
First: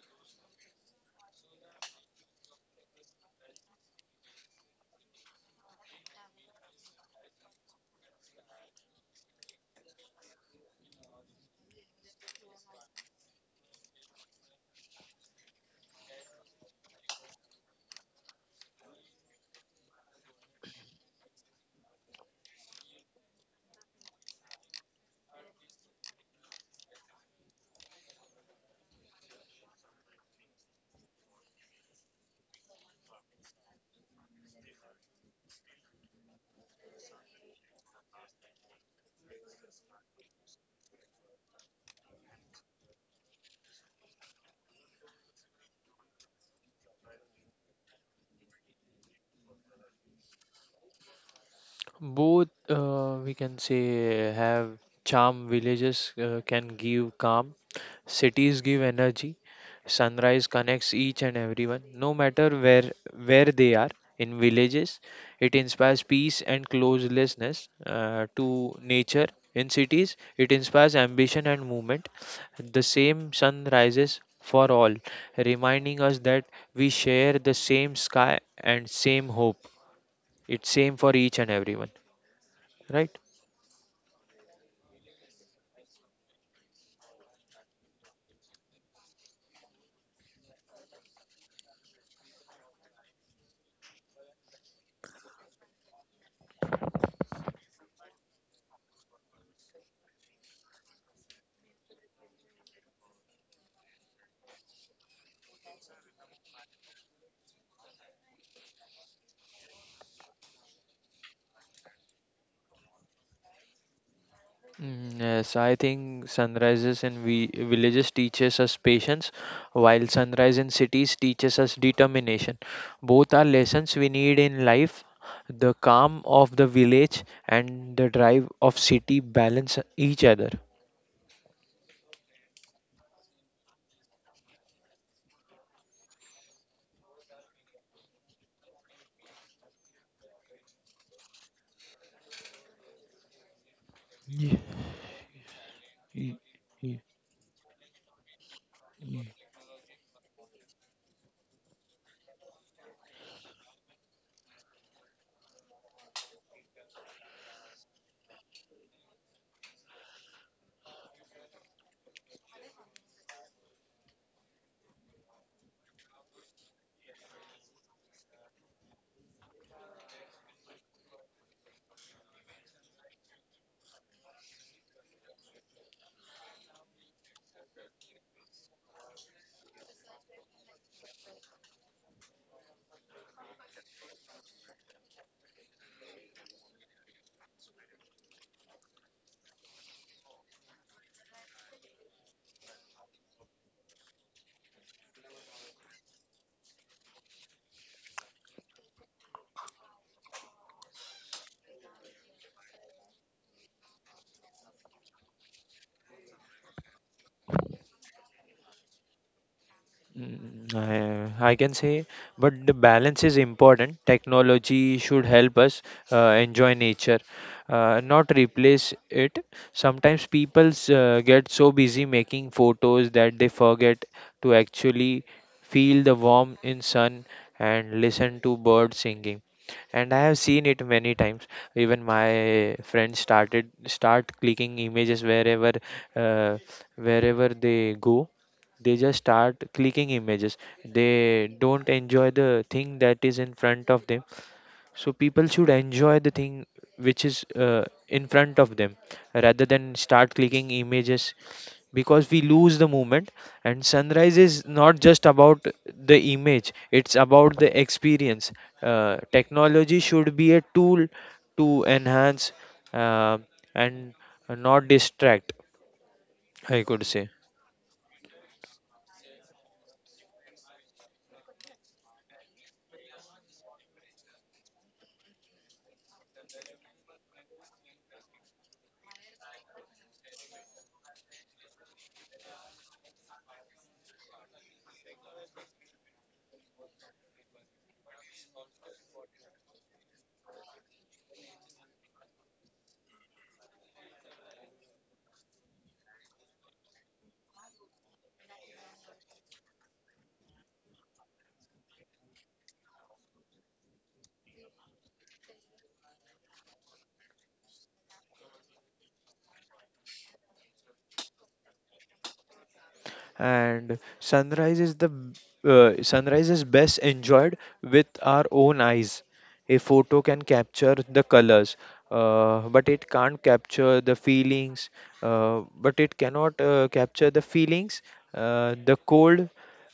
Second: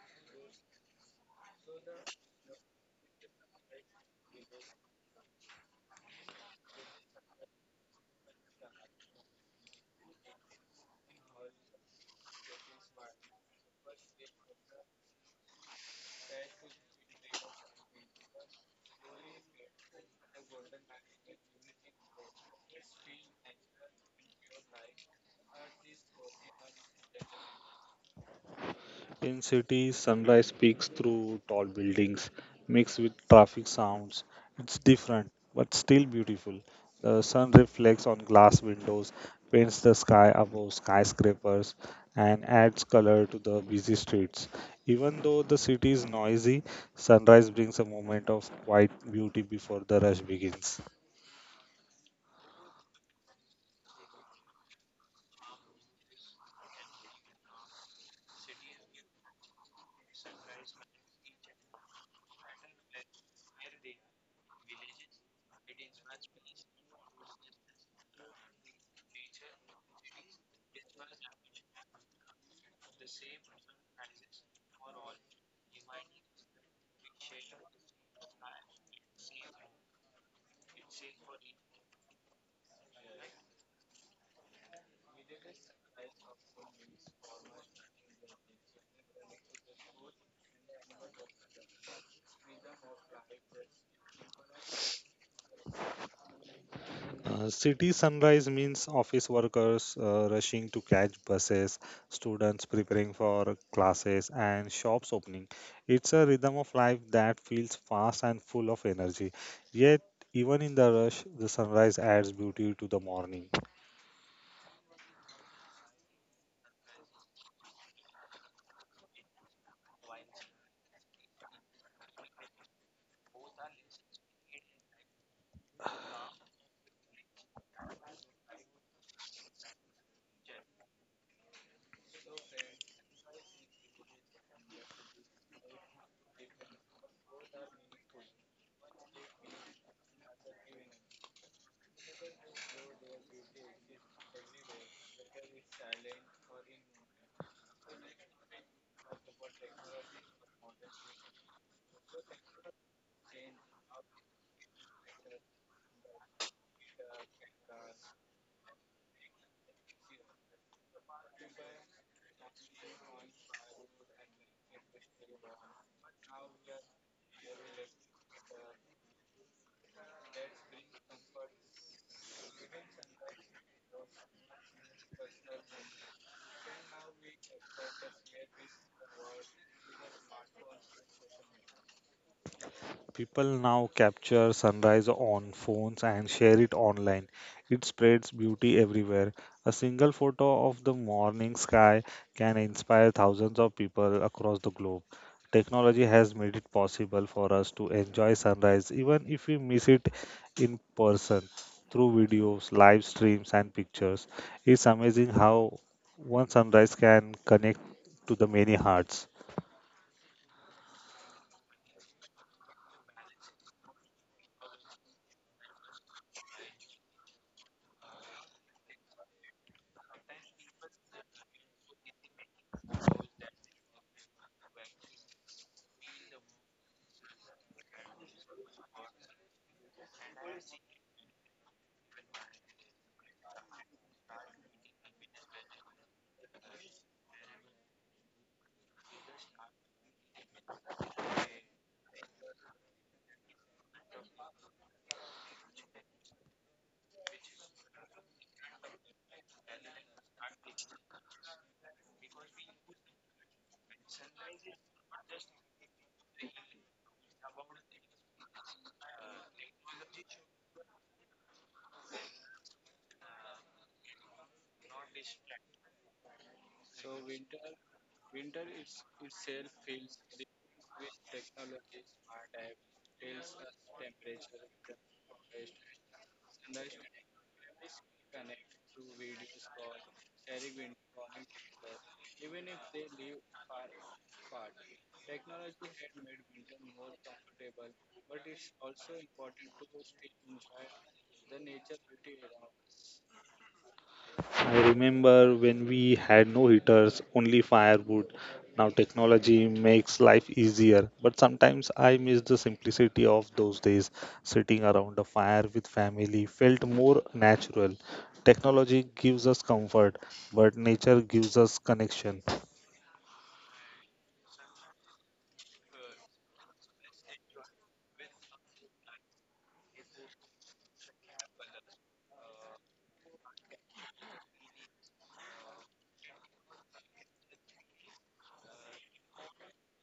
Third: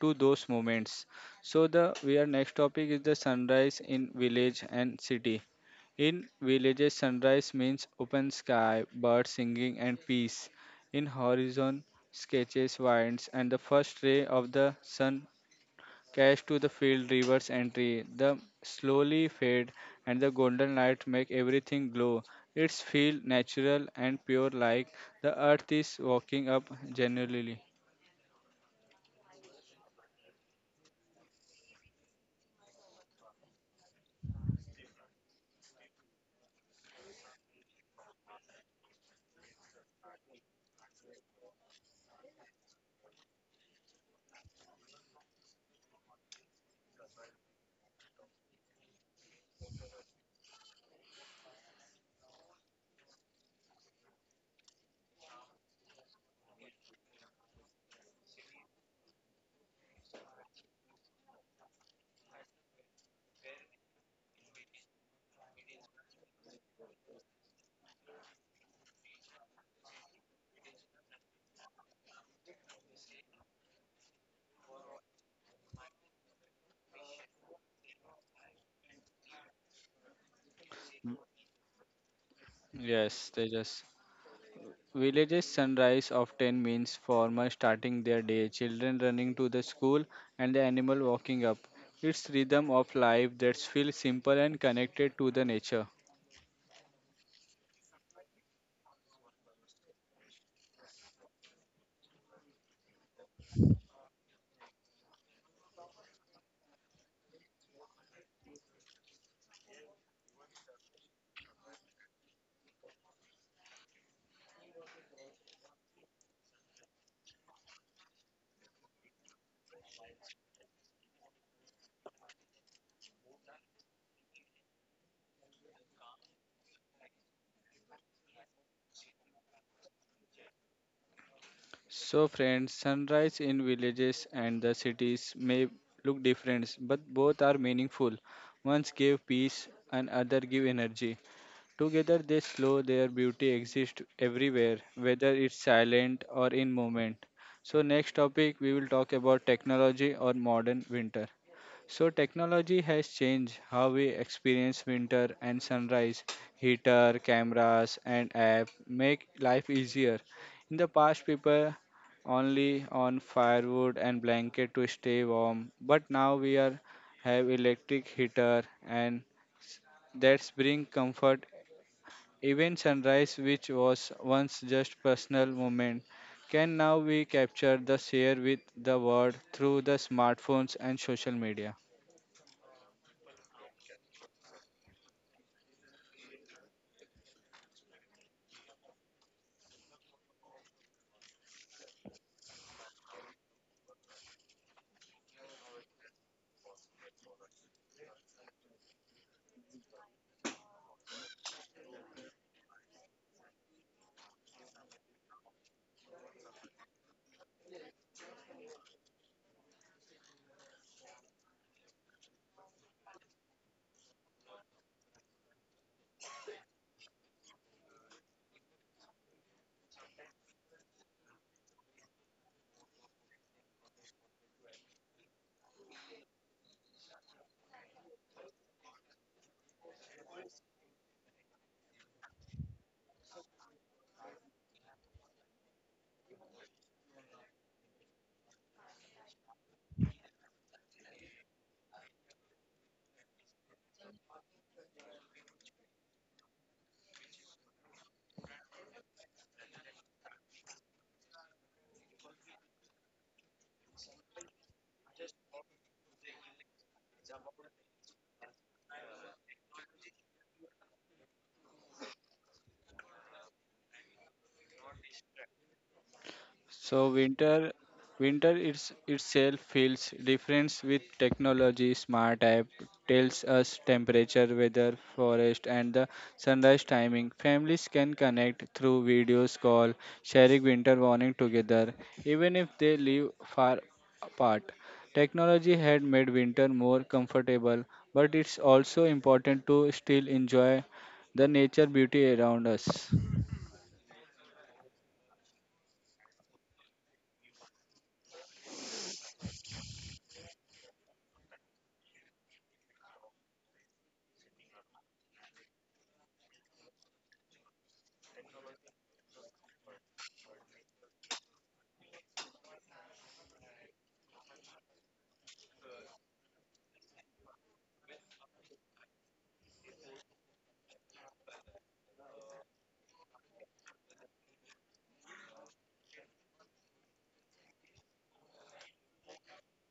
S1: to those moments. So the we are next topic is the sunrise in village and city. In villages, sunrise means open sky, birds singing, and peace. In horizon, sketches, winds, and the first ray of the sun cash to the field, reverse entry. The slowly fade and the golden light make everything glow. It's feel natural and pure like the earth is waking up genuinely.
S2: In cities, sunrise peeks through tall buildings, mixed with traffic sounds. It's different, but still beautiful. The sun reflects on glass windows, paints the sky above skyscrapers, and adds color to the busy streets. Even though the city is noisy, sunrise brings a moment of quiet beauty before the rush begins.
S3: Both, we can say, have charm. Villages can give calm, cities give energy. Sunrise connects each and everyone, no matter where they are. In villages, it inspires peace and closelessness to nature. In cities, it inspires ambition and movement. The same sun rises for all, reminding us that we share the same sky and same hope. It's same for each and everyone, right?
S1: Yes, Tejas. Villages sunrise often means farmers starting their day, children running to the school, and the animal walking up. It's rhythm of life that feels simple and connected to the nature.
S2: City sunrise means office workers rushing to catch buses, students preparing for classes, and shops opening. It's a rhythm of life that feels fast and full of energy. Yet, even in the rush, the sunrise adds beauty to the morning.
S3: Mm, yes, I think sunrises in villages teaches us patience, while sunrise in cities teaches us determination. Both are lessons we need in life. The calm of the village and the drive of city balance each other.
S1: So, friends, sunrise in villages and the cities may look different, but both are meaningful. Ones give peace and other give energy. Together they slow their beauty exists
S3: Ye-
S1: everywhere, whether it's silent
S3: ye-
S1: or in
S3: ye-
S1: movement. So next topic we will talk about technology or modern winter. So, technology has changed how we experience winter and sunrise. Heater, cameras, and app make life easier. In the past, people only on firewood and blanket to stay warm, but now we are have electric heater and s- that's bring comfort. Even sunrise, which was once just personal moment, can now be captured the share with the world through the smartphones and social media.
S2: People now capture sunrise on phones and share it online. It spreads beauty everywhere. A single photo of the morning sky can inspire thousands of people across the globe. Technology has made it possible for us to enjoy sunrise even if we miss it in person through videos, live streams, and pictures. It's amazing how one sunrise can connect to the many hearts.
S3: Mm, I can say, but the balance is important. Technology should help us enjoy nature, not replace it. Sometimes people get so busy making photos that they forget to actually feel the warmth in sun and listen to birds singing. And I have seen it many times. Even my friends start clicking images wherever uh, wherever they go, they just start clicking images. They don't enjoy the thing that is in front of them, so people should enjoy the thing which is in front of them rather than start clicking images, because we lose the moment. And sunrise is not just about the image, it's about the experience. Technology should be a tool to enhance uh, and not distract, I
S1: So
S3: could say.
S1: winter it's, itself feels different with technology. Smart app tells us temperature, weather, forest and the sunrise timing. Families can connect through videos call, sharing winter warning together, even if they live far apart. Technology had made winter more comfortable, but it's also important to still enjoy the nature beauty around us.
S2: I remember when we had no heaters, only firewood. Now technology makes life easier, but sometimes I miss the simplicity of those days. Sitting around a fire with family felt more natural. Technology gives us comfort, but nature gives us connection.
S3: And sunrise is best enjoyed with our own eyes. A photo can capture the colors, but it can't capture the feelings, but it cannot capture the feelings the cold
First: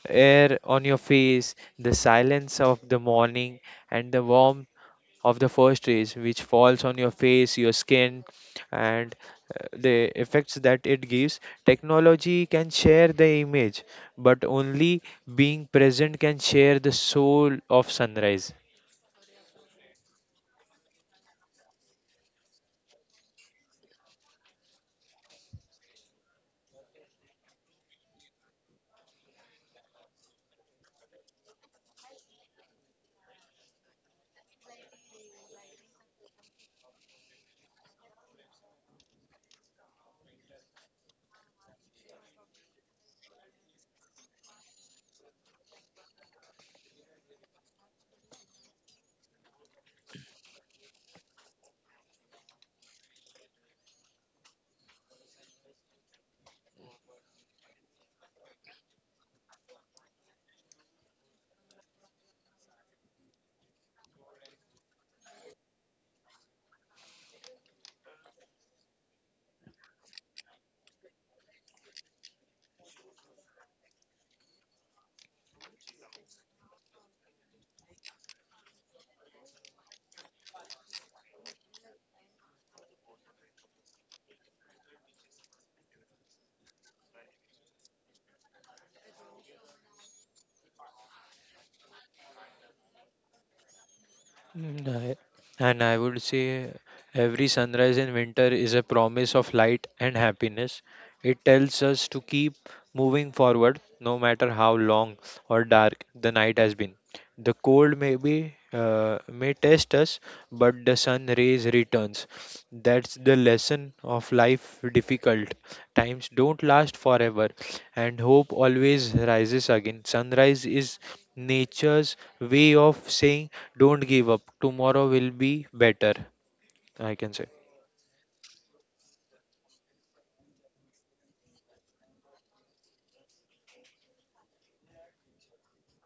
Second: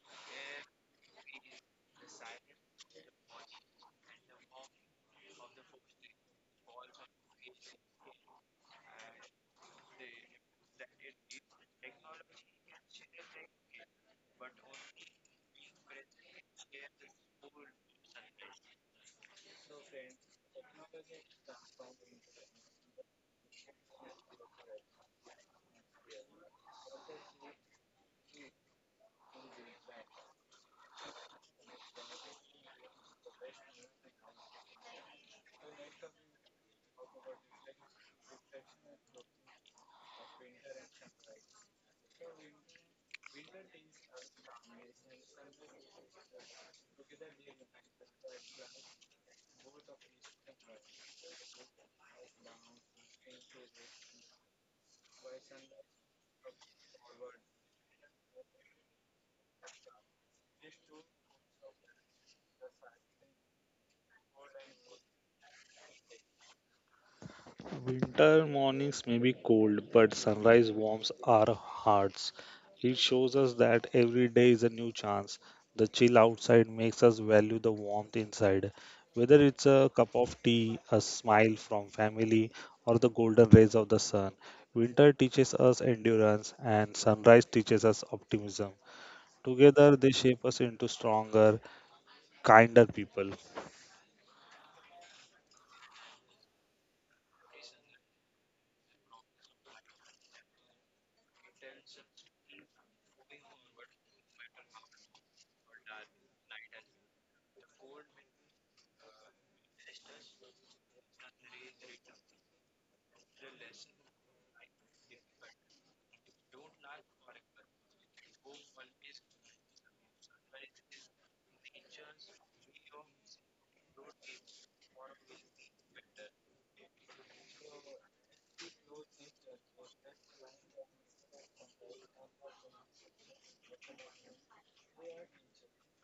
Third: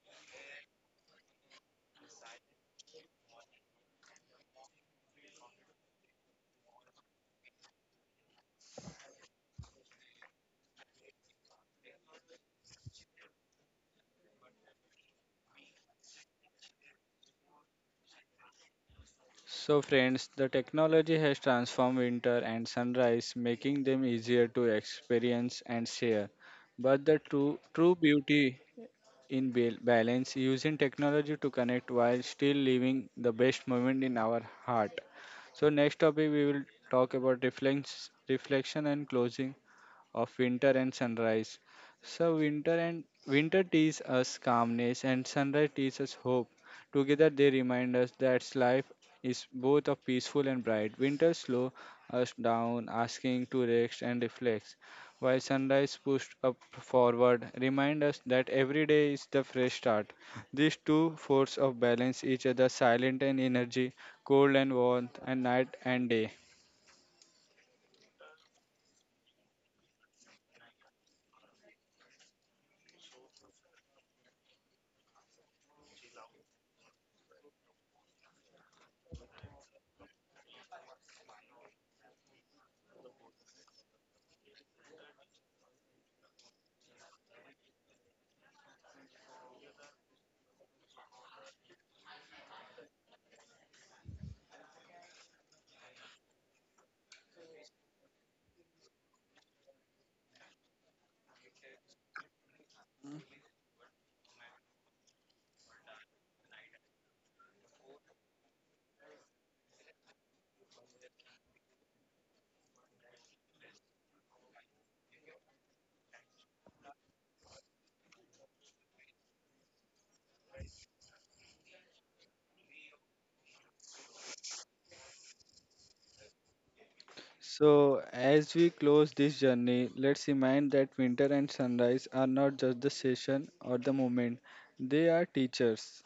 S3: air on your face, the silence of the morning, and the warmth of the first rays which falls on your face, your skin, and the effects that it gives. Technology can share the image, but only being present can share the soul of sunrise.
S1: So, friends, the technology has transformed winter and sunrise, making them easier to experience and share. But the true beauty in balance, using technology to connect while still living the best moment in our heart. So, next topic we will talk about reflections, reflection and closing of winter and sunrise. So winter teaches us calmness and sunrise teaches us hope. Together they remind us that life is both a peaceful and bright. Winter slow us down, asking to rest and reflect, while sunrise pushed up forward remind us that every day is the fresh start. These two forces of balance each other, silent and energy, cold and warmth, and night and day.
S2: Winter mornings may be cold, but sunrise warms our hearts. It shows us that every day is a new chance. The chill outside makes us value the warmth inside. Whether it's a cup of tea, a smile from family, or the golden rays of the sun, winter teaches us endurance and sunrise teaches us optimism. Together, they shape us into stronger, kinder people.
S3: Mm, I- And I would say every sunrise in winter is a promise of light and happiness. It tells us to keep moving forward no matter how long or dark the night has been. The cold may test us, but the sun rays returns. That's the lesson of life. Difficult times don't last forever, and hope always rises again. Sunrise is nature's way of saying don't give up, tomorrow will be better, I can say.
S1: So, as we close this journey, let's remind that winter and sunrise are not just the session or the moment, they are teachers.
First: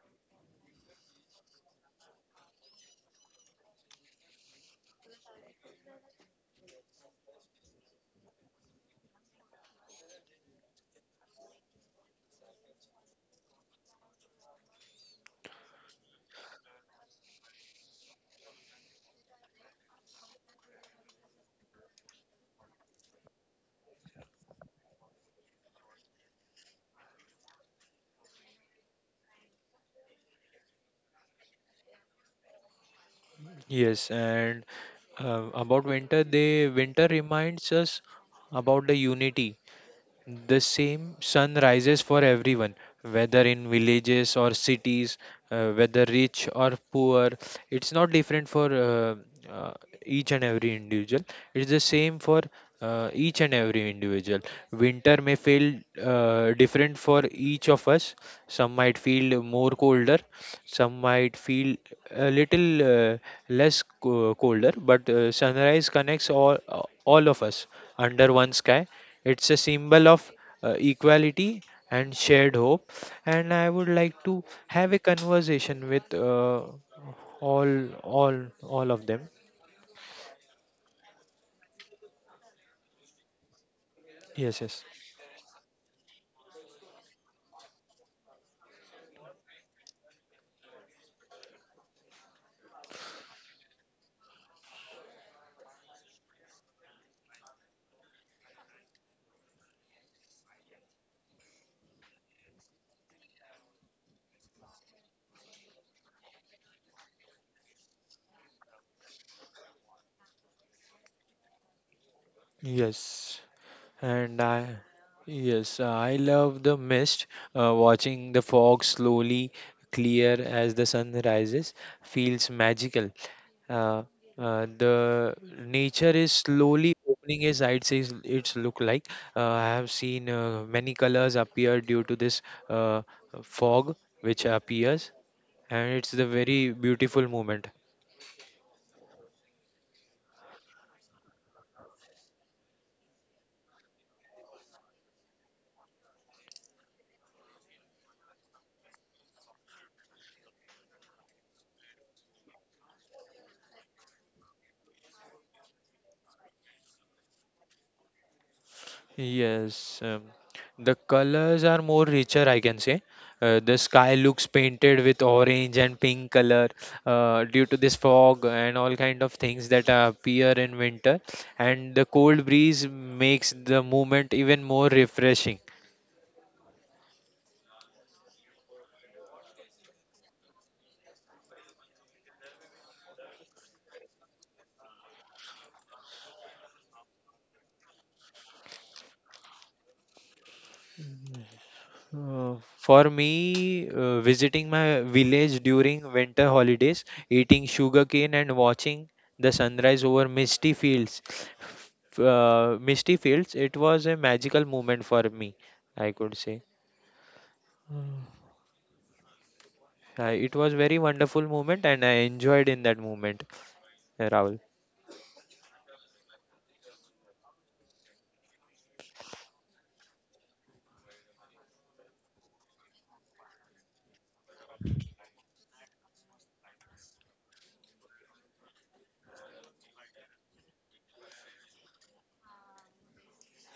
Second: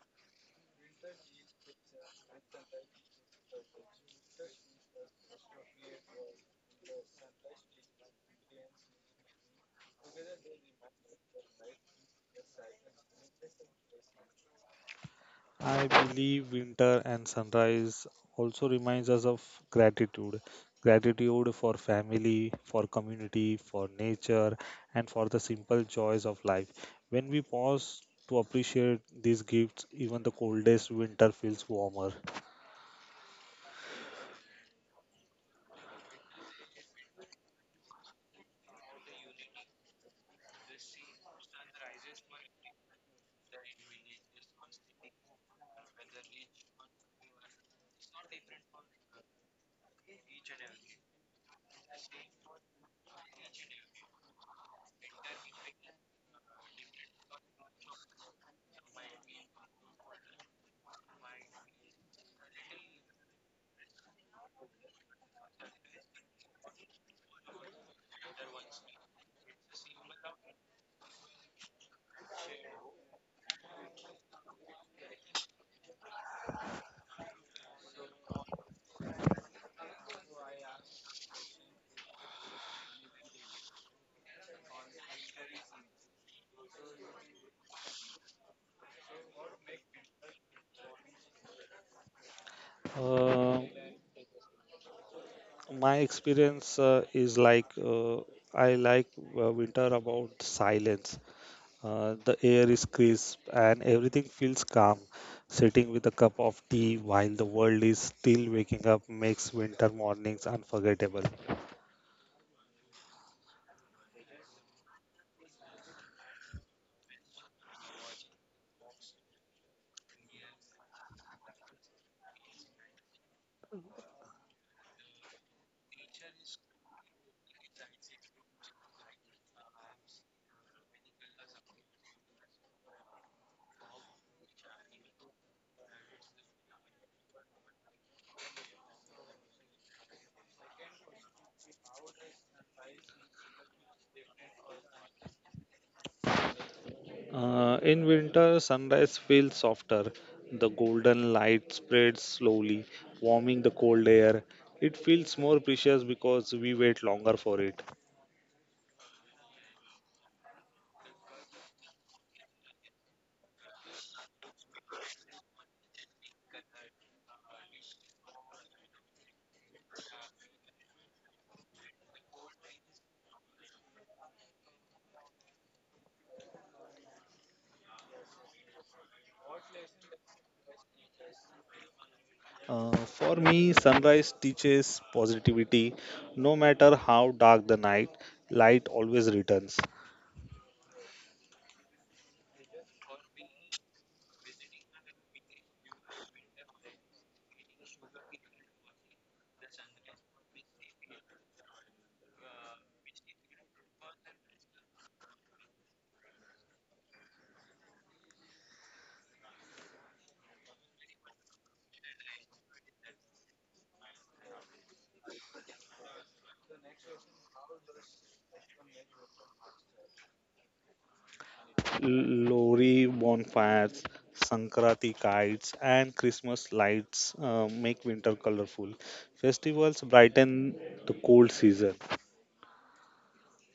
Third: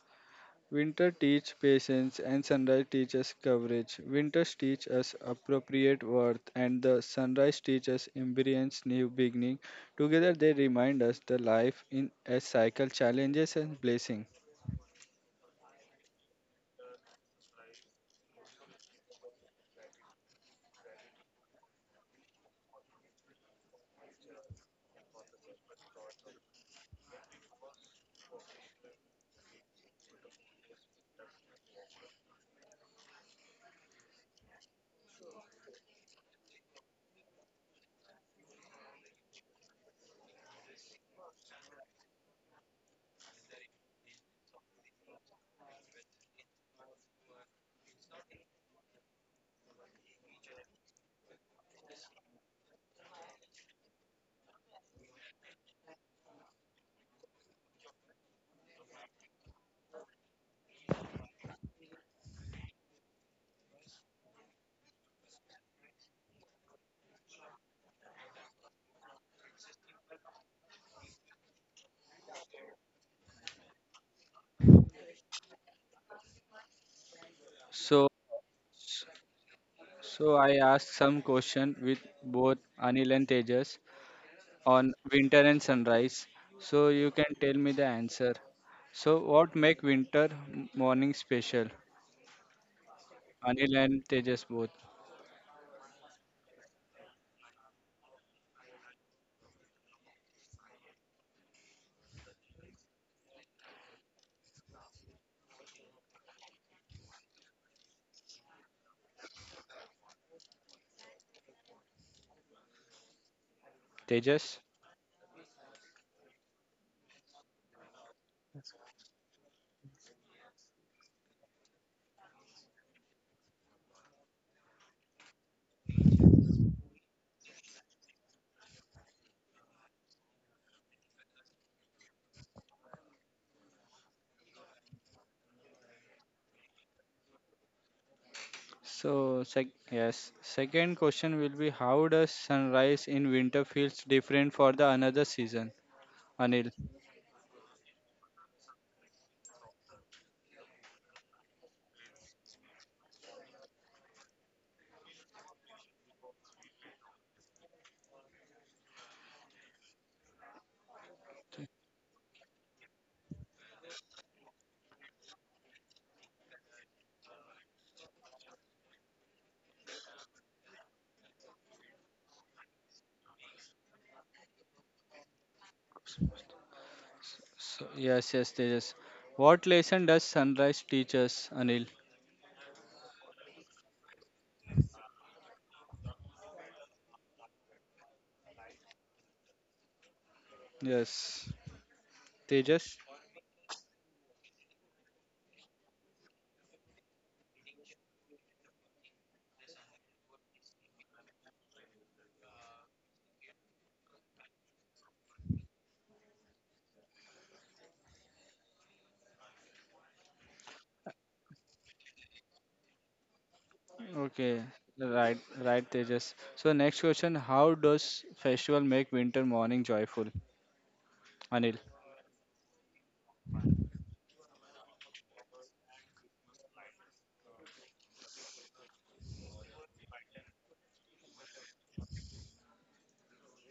S1: Winter teach patience and sunrise teaches coverage. Winters teach us appropriate worth and the sunrise teaches embrace new beginning. Together they remind us the life in a cycle challenges and blessing.
S2: I believe winter and sunrise also reminds us of gratitude. Gratitude for family, for community, for nature, and for the simple joys of life. When we pause to appreciate these gifts, even the coldest winter feels warmer.
S3: Yes, and about winter they winter reminds us about the unity. The same sun rises for everyone, whether in villages or cities, whether rich or poor. It's not different for uh, each and every individual. It's the same for each and every individual. Winter may feel different for each of us. Some might feel more colder, some might feel a little uh, less co- colder, but sunrise connects all of us under one sky. It's a symbol of equality and shared hope. And I would like to have a conversation with uh, all,
S1: So
S3: all, all of them.
S1: I ask some question with both Anil and Tejas
S3: Yes, yes,
S1: on winter and sunrise. So you can tell me the answer. So what make winter morning special?
S2: Uh,
S1: Anil and Tejas both.
S2: my experience is like I like winter about silence. The air is crisp and everything feels calm. Sitting with a cup of tea while the world is still waking up makes winter mornings unforgettable.
S3: yes. And
S1: Tejas.
S3: I, yes, I love the mist, watching the fog slowly clear as the sun rises feels magical. Uh, the nature is slowly opening its eyes. It's look like I have seen many colors appear due to this uh, fog which appears, and it's the very beautiful moment.
S1: So yes. Second question will be how does sunrise in winter feels different for the another season? Anil.
S2: In winter, sunrise feels softer. The golden light spreads slowly, warming the cold air. It feels more precious because we wait longer for it.
S3: Yes, the colors are more richer, I can say. The sky looks painted with orange and pink color due to this fog and all kind of things that appear in winter. And the cold breeze makes the movement even more refreshing.
S1: So yes, yes, Tejas. What lesson does sunrise teach us, Anil?
S2: For me, sunrise teaches positivity. No matter how dark the night, light always returns.
S1: Yes. Tejas.
S3: For me, visiting my village during winter holidays, eating sugarcane and watching the sunrise over misty fields, it was a magical moment for me, I could say. It was very wonderful moment and I enjoyed in that moment. Rahul,
S1: Okay, right, right, Tejas. So next question: How does festival make winter morning joyful? Anil,
S2: Lori bonfires, Sankranti kites, and Christmas lights make winter colorful. Festivals brighten the cold season.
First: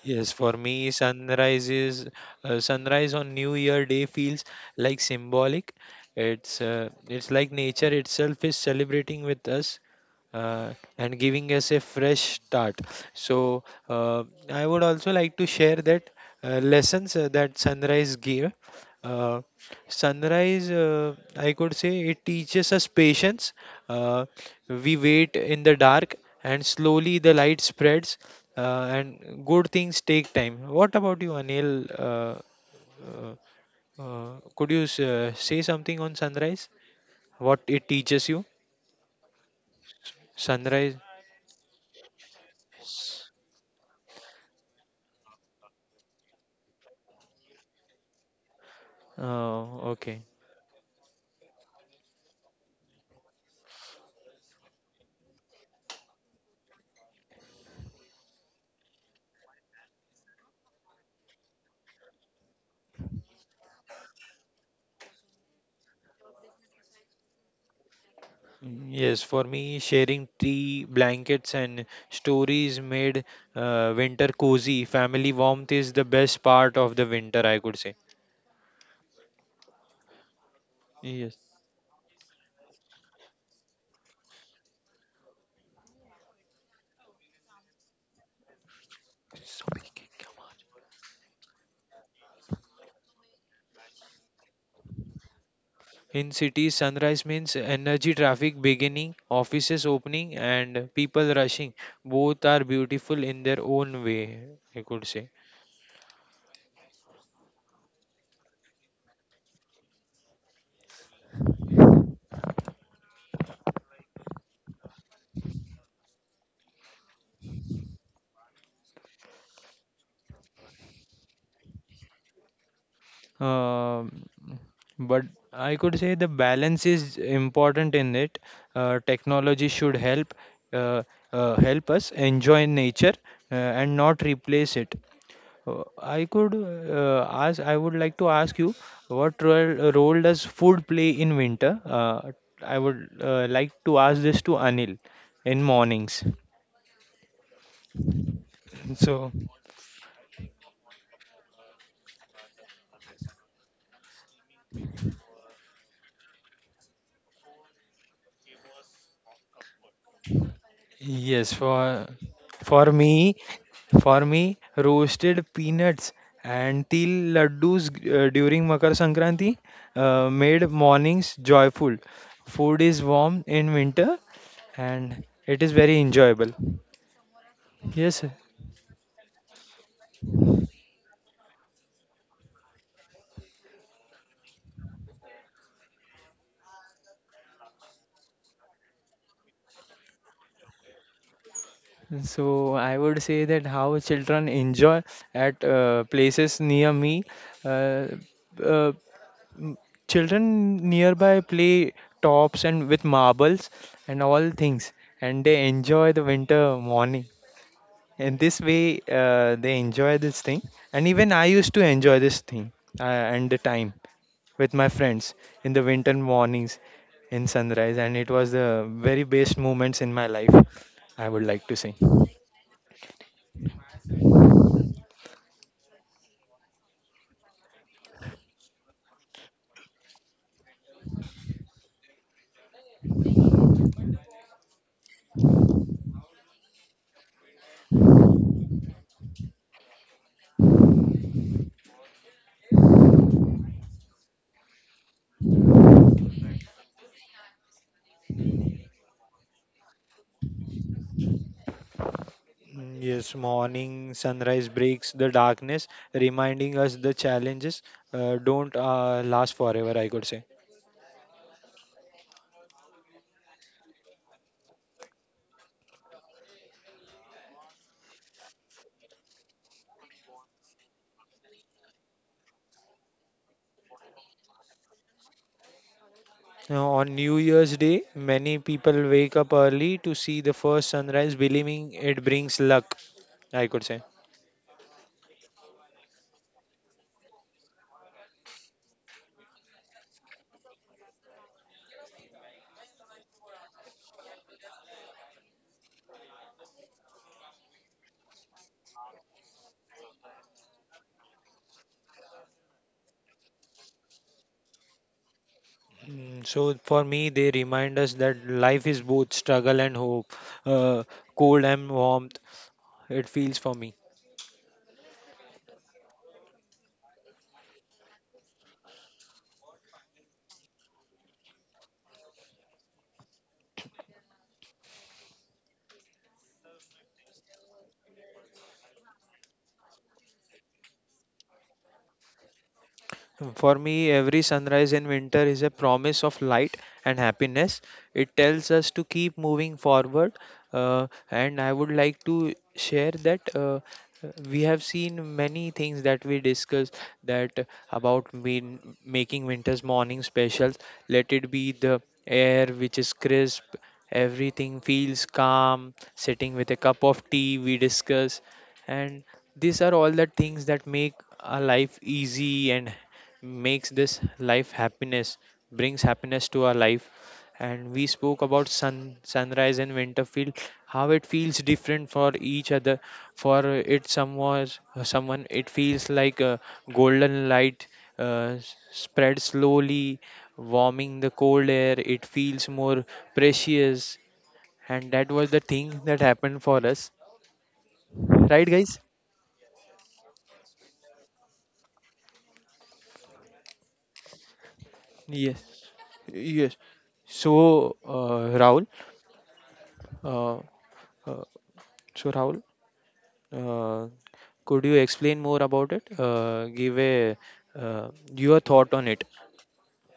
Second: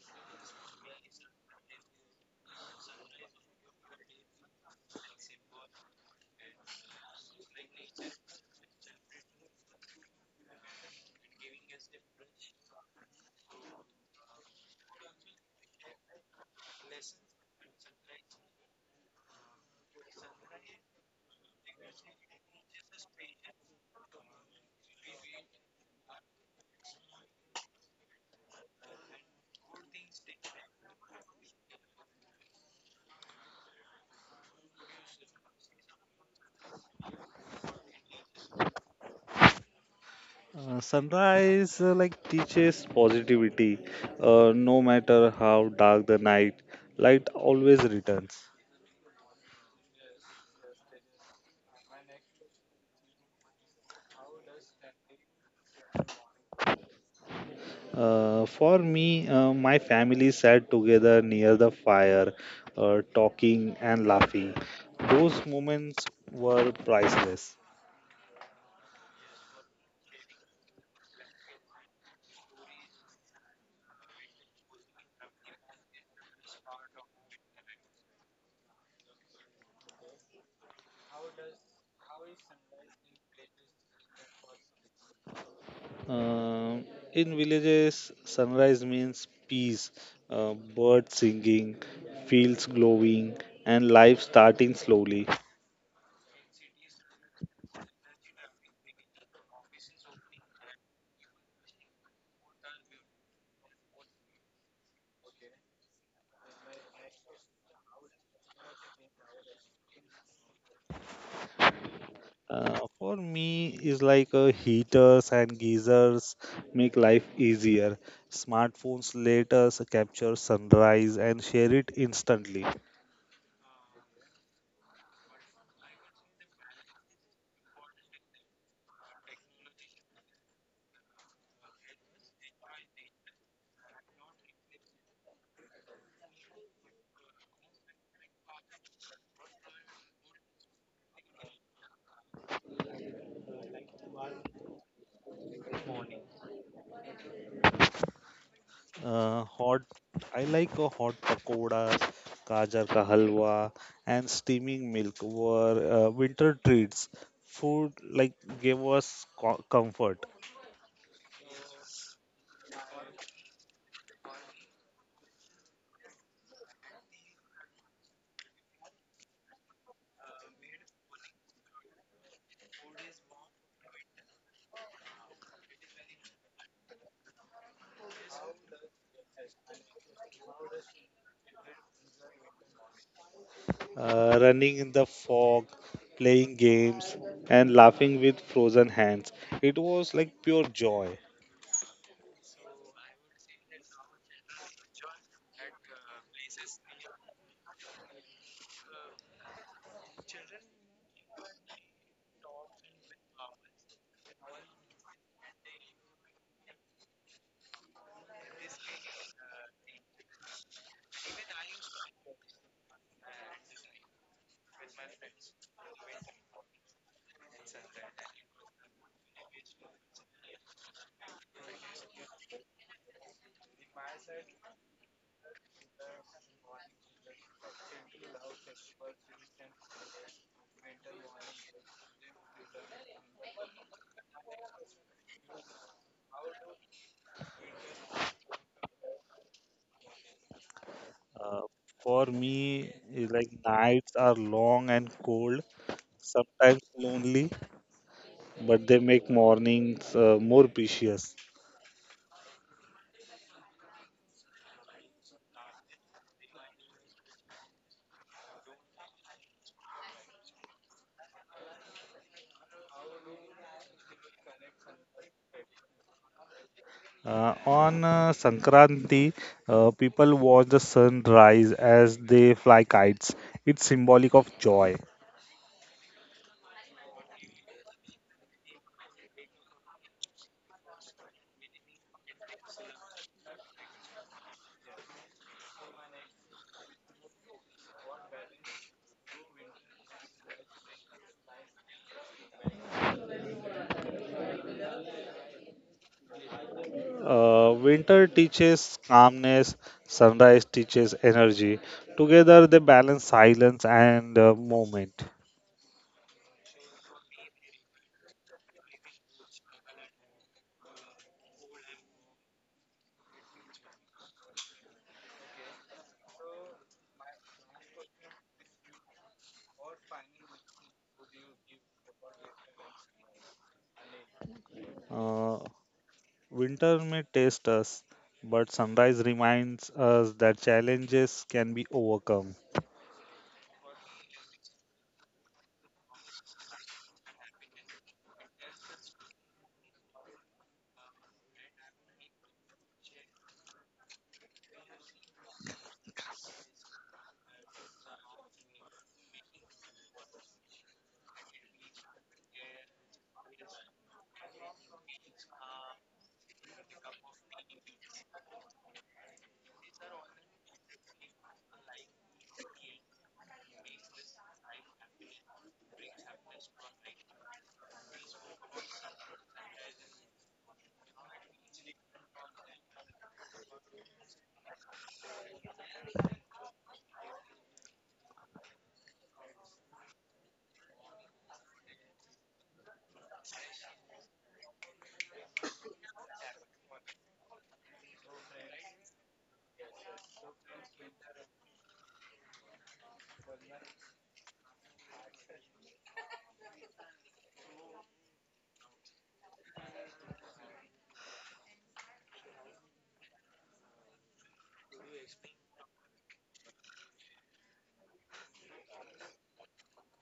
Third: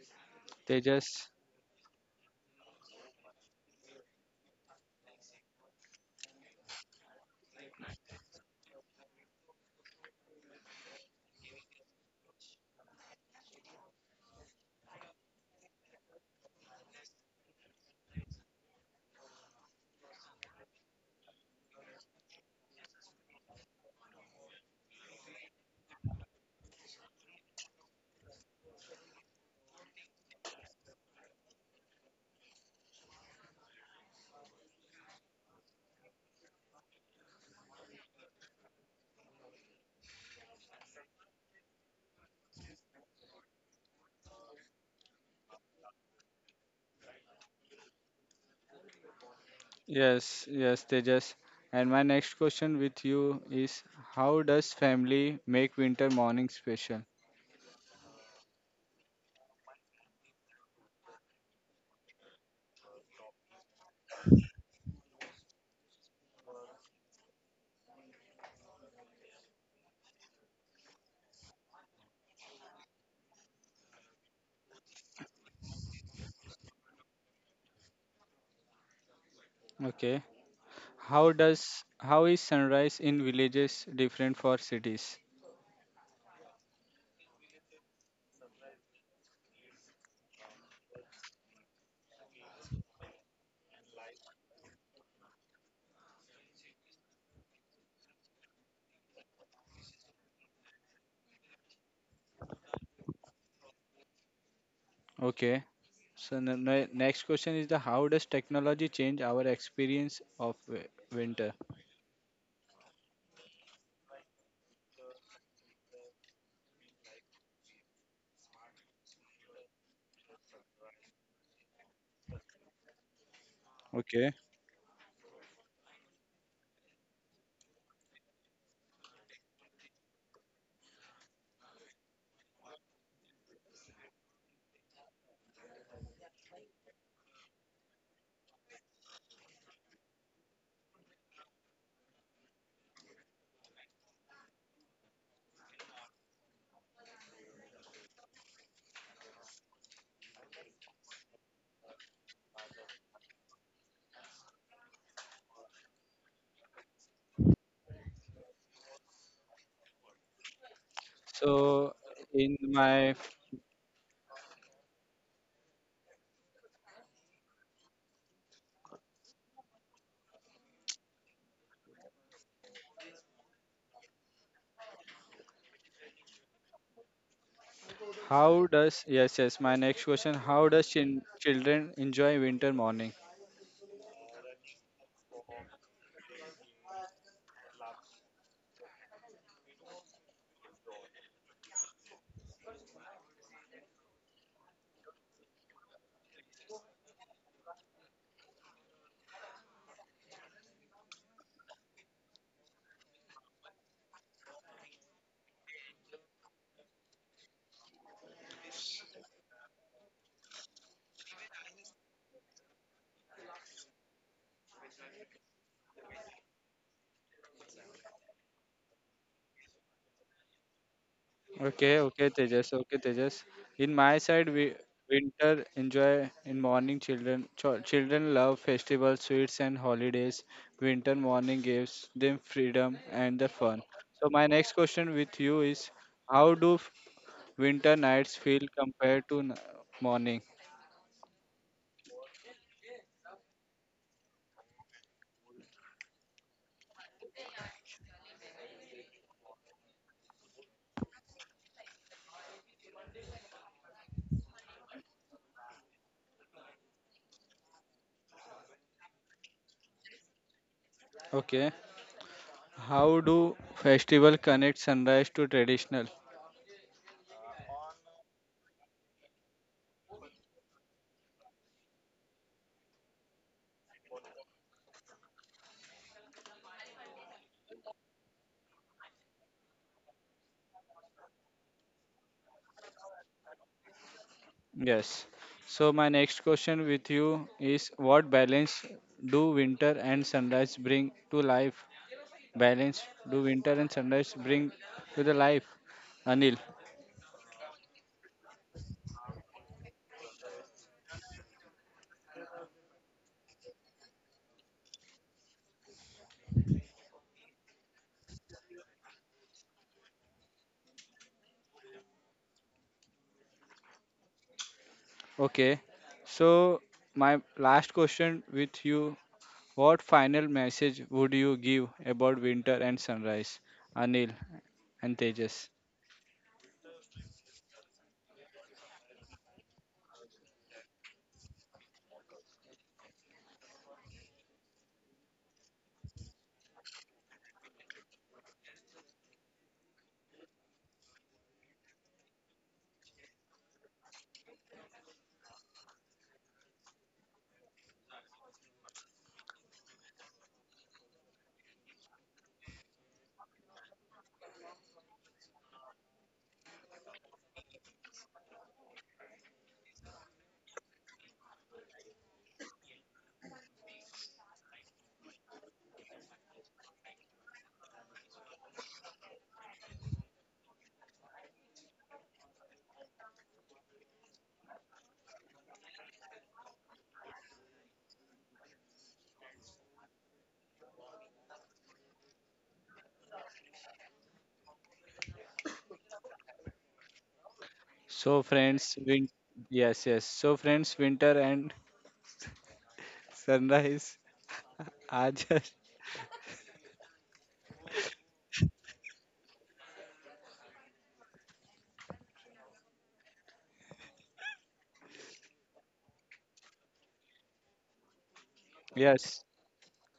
S3: yes, for me,
S1: Tejas.
S3: sunrise on New Year Day feels like symbolic. It's like nature itself is celebrating with us, and giving us a fresh start. So I would also like to share that lessons that sunrise gave. Uh, sunrise, I could say, it teaches us patience. Uh, we wait in the dark, and slowly the light spreads, and good things take time. What about you, Anil? Could you say something on sunrise? What it teaches you?
S2: Uh,
S3: Sunrise.
S2: sunrise uh, like teaches positivity. No matter how dark the night, light always returns.
S3: Uh, okay.
S1: Yes, yes, Tejas. And my next question with you is: How does family make winter morning special?
S2: For me, my family sat together near the fire, talking and laughing. Those moments were priceless.
S3: Yes, for me, sharing tea, blankets, and stories made winter cozy. Family warmth is the best part of the winter, I could say.
S1: Okay. How
S3: Yes.
S1: does how is sunrise in villages different for cities?
S2: Um, in villages, sunrise means peace, birds singing, fields glowing, and life starting slowly.
S3: In cities, sunrise means energy, traffic beginning, offices opening, and people rushing. Both are beautiful in their own way, I could say.
S1: Okay. So the next question is the how does technology change our experience of winter?
S2: For me, is like heaters and geysers make life easier. Smartphones let us capture sunrise and share it instantly.
S3: Um
S1: Okay.
S3: but I could say the balance is important in it. Technology should help uh, help us enjoy nature uh, and not replace it. I would like to ask you what role does food play in winter? I would like to ask this to Anil in mornings. So,
S2: Hot. I like a hot pakoras, gajar ka halwa, and steaming milk were winter treats. Food like gave us comfort.
S3: yes,
S1: So in
S3: for
S1: my
S3: me, for me, roasted peanuts and til laddus during Makar Sankranti made mornings joyful. Food is warm in winter and it is very enjoyable. Yes,
S1: How does yes yes my next question? How does children enjoy winter morning?
S2: Running in the fog, playing games, and laughing with frozen hands. It was like pure joy.
S3: so I would say that how children enjoy at places near me. Uh, uh, m- children nearby play tops and with marbles and all things, and they enjoy the winter morning. And this way, they enjoy this thing. And even I used to enjoy this thing and the time with my friends in the winter mornings in sunrise. And it was the very best moments in my life, I would like to
S1: Okay
S3: say.
S1: okay Tejas okay Tejas. In my side we
S3: Mm,
S1: winter enjoy in morning children children love festivals sweets and holidays winter morning gives them freedom and the fun so my next question with you is how do winter nights feel compared to morning
S2: Uh, for me, it's like nights are long and cold, sometimes lonely, but they make mornings more precious.
S3: Yes, morning sunrise breaks the darkness, reminding us the challenges don't last forever, I could say.
S1: okay how do festival connect sunrise to traditional.
S2: On Sankranti, people watch the sun rise as they fly kites. It's symbolic of joy.
S3: Now, on New Year's Day, many people wake up early to see the first sunrise, believing it brings luck, I could say.
S1: Yes. So my next question with you is what balance do winter and sunrise bring to life? Balance do winter and sunrise bring to the life? Anil.
S2: Winter teaches calmness, sunrise teaches energy. Together, they balance silence and movement.
S3: So, for me, they remind us that life is both struggle and hope, uh, cold and warmth. It feels for me.
S1: Okay. So my last question with you, what final message would you give about winter and sunrise? Anil and
S2: Uh,
S1: Tejas.
S2: winter may test us, but sunrise reminds us that challenges can be overcome.
S3: For me, every sunrise in winter is a promise of light and happiness. It tells us to keep moving forward. And I would like to share that we have seen many things that we discuss, that about making winter's morning special. Let it be the air which is crisp, everything feels calm, sitting with a cup of tea, we discuss, and these are all the things that make a life easy and makes this life happiness, brings happiness to our life. And we spoke about sunrise and winter feel, how it feels different for each other. For it someone, it feels like a golden light uh, spread slowly warming the cold air, it feels more precious. And that was the thing that happened for us,
S1: So
S3: right
S1: friends,
S3: guys?
S1: yes, yes. So friends, winter and sunrise are
S3: Yes,
S1: just
S3: yes. So uh, uh, Rahul, uh, could you explain more about it? Give a uh, your thought on it.
S1: yes.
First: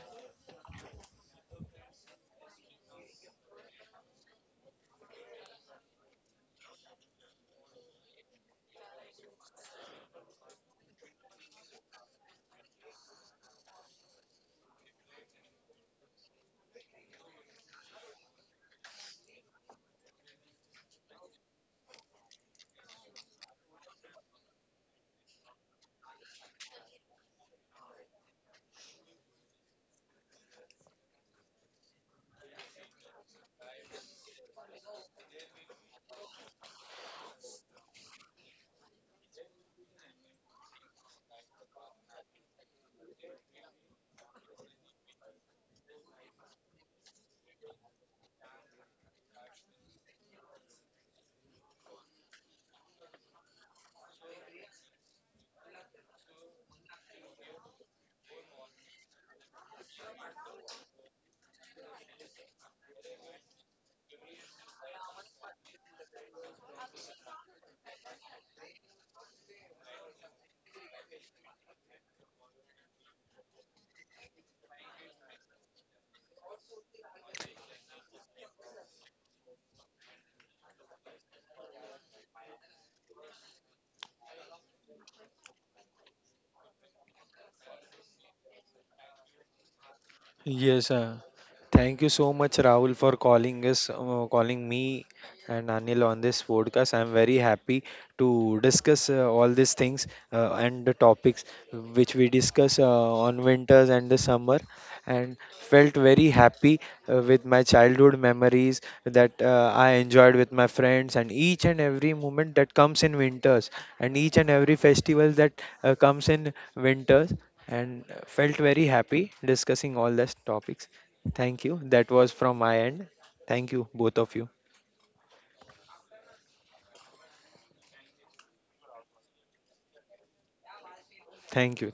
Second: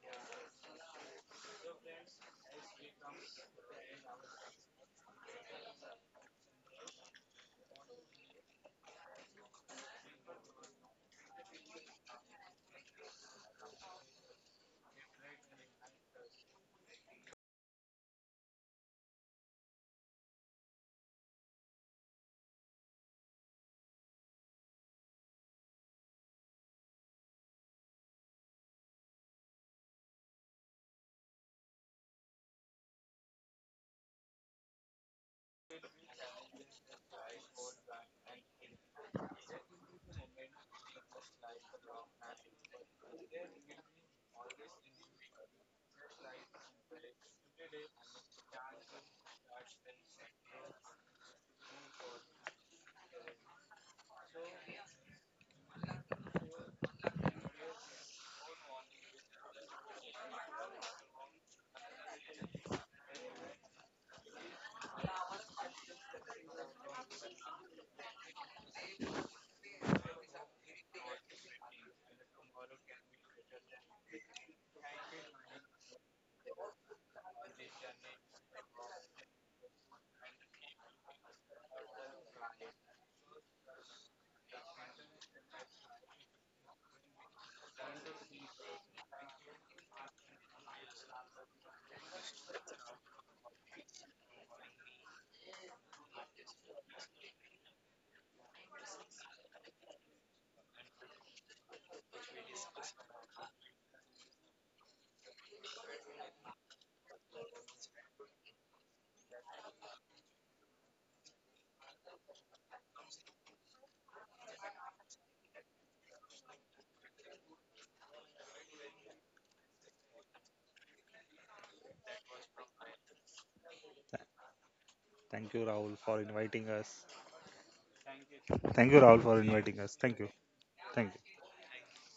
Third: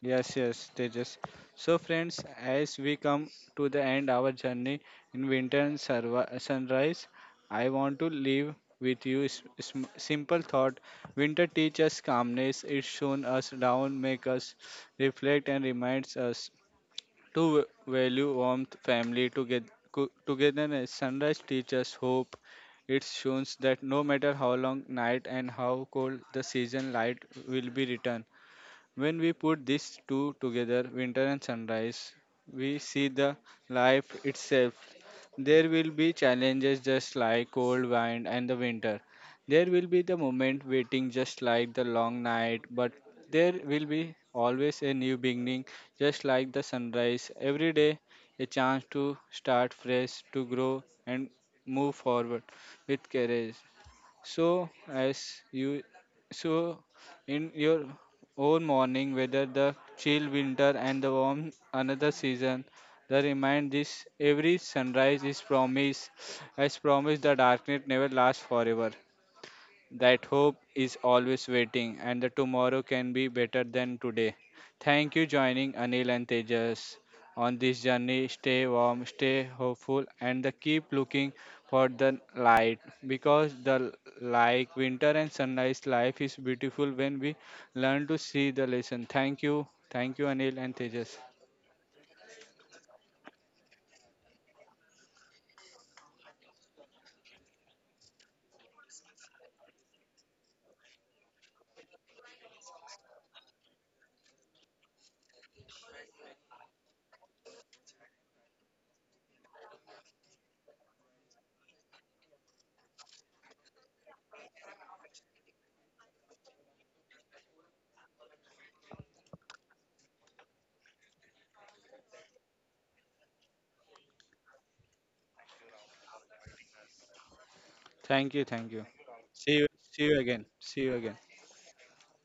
S1: Yes, yes, Tejas. So, friends, as we come to the end our journey in winter and sunrise, I want to leave with you simple thought. Winter teaches us calmness. It shown us down, make us reflect, and reminds us to value warmth, family, together, togetherness. Sunrise teaches us hope. It shows that no matter how long night and how cold the season, light will be returned. When we put these two together, winter and sunrise, we see the life itself. There will be challenges just like cold wind and the winter. There will be the moment waiting just like the long night, but there will be always a new beginning just like the sunrise. Every day, a chance to start fresh, to grow and move forward with courage. So, as you, so in your own morning, whether the chill winter and the warm another season, the remind this every sunrise is promise, as promise the darkness never lasts forever. That hope is always waiting, and the tomorrow can be better than today. Thank you joining Anil and Tejas on this journey. Stay warm, stay hopeful, and the keep looking for the light because the like winter and sunrise life is beautiful when we learn to see the lesson. Thank you, Anil and
S3: Yes,
S1: Tejas.
S3: thank you so much, Rahul, for calling us, calling me and Anil on this podcast. I'm very happy to discuss all these things and the topics which we discuss on winters and the summer. And felt very happy with my childhood memories that I enjoyed with my friends and each and every moment that comes in winters and each and every festival that comes in winters and felt very happy discussing all these topics. Thank you. That was from my end. Thank you, both of you.
S2: Thank you, Rahul, for inviting us.
S1: Thank you, thank you.
S2: Thank you, Rahul, for
S1: See you,
S2: inviting us.
S1: see
S2: Thank
S1: you
S2: you.
S1: again. See you
S2: Thank
S1: again.
S2: you.
S3: Thank you.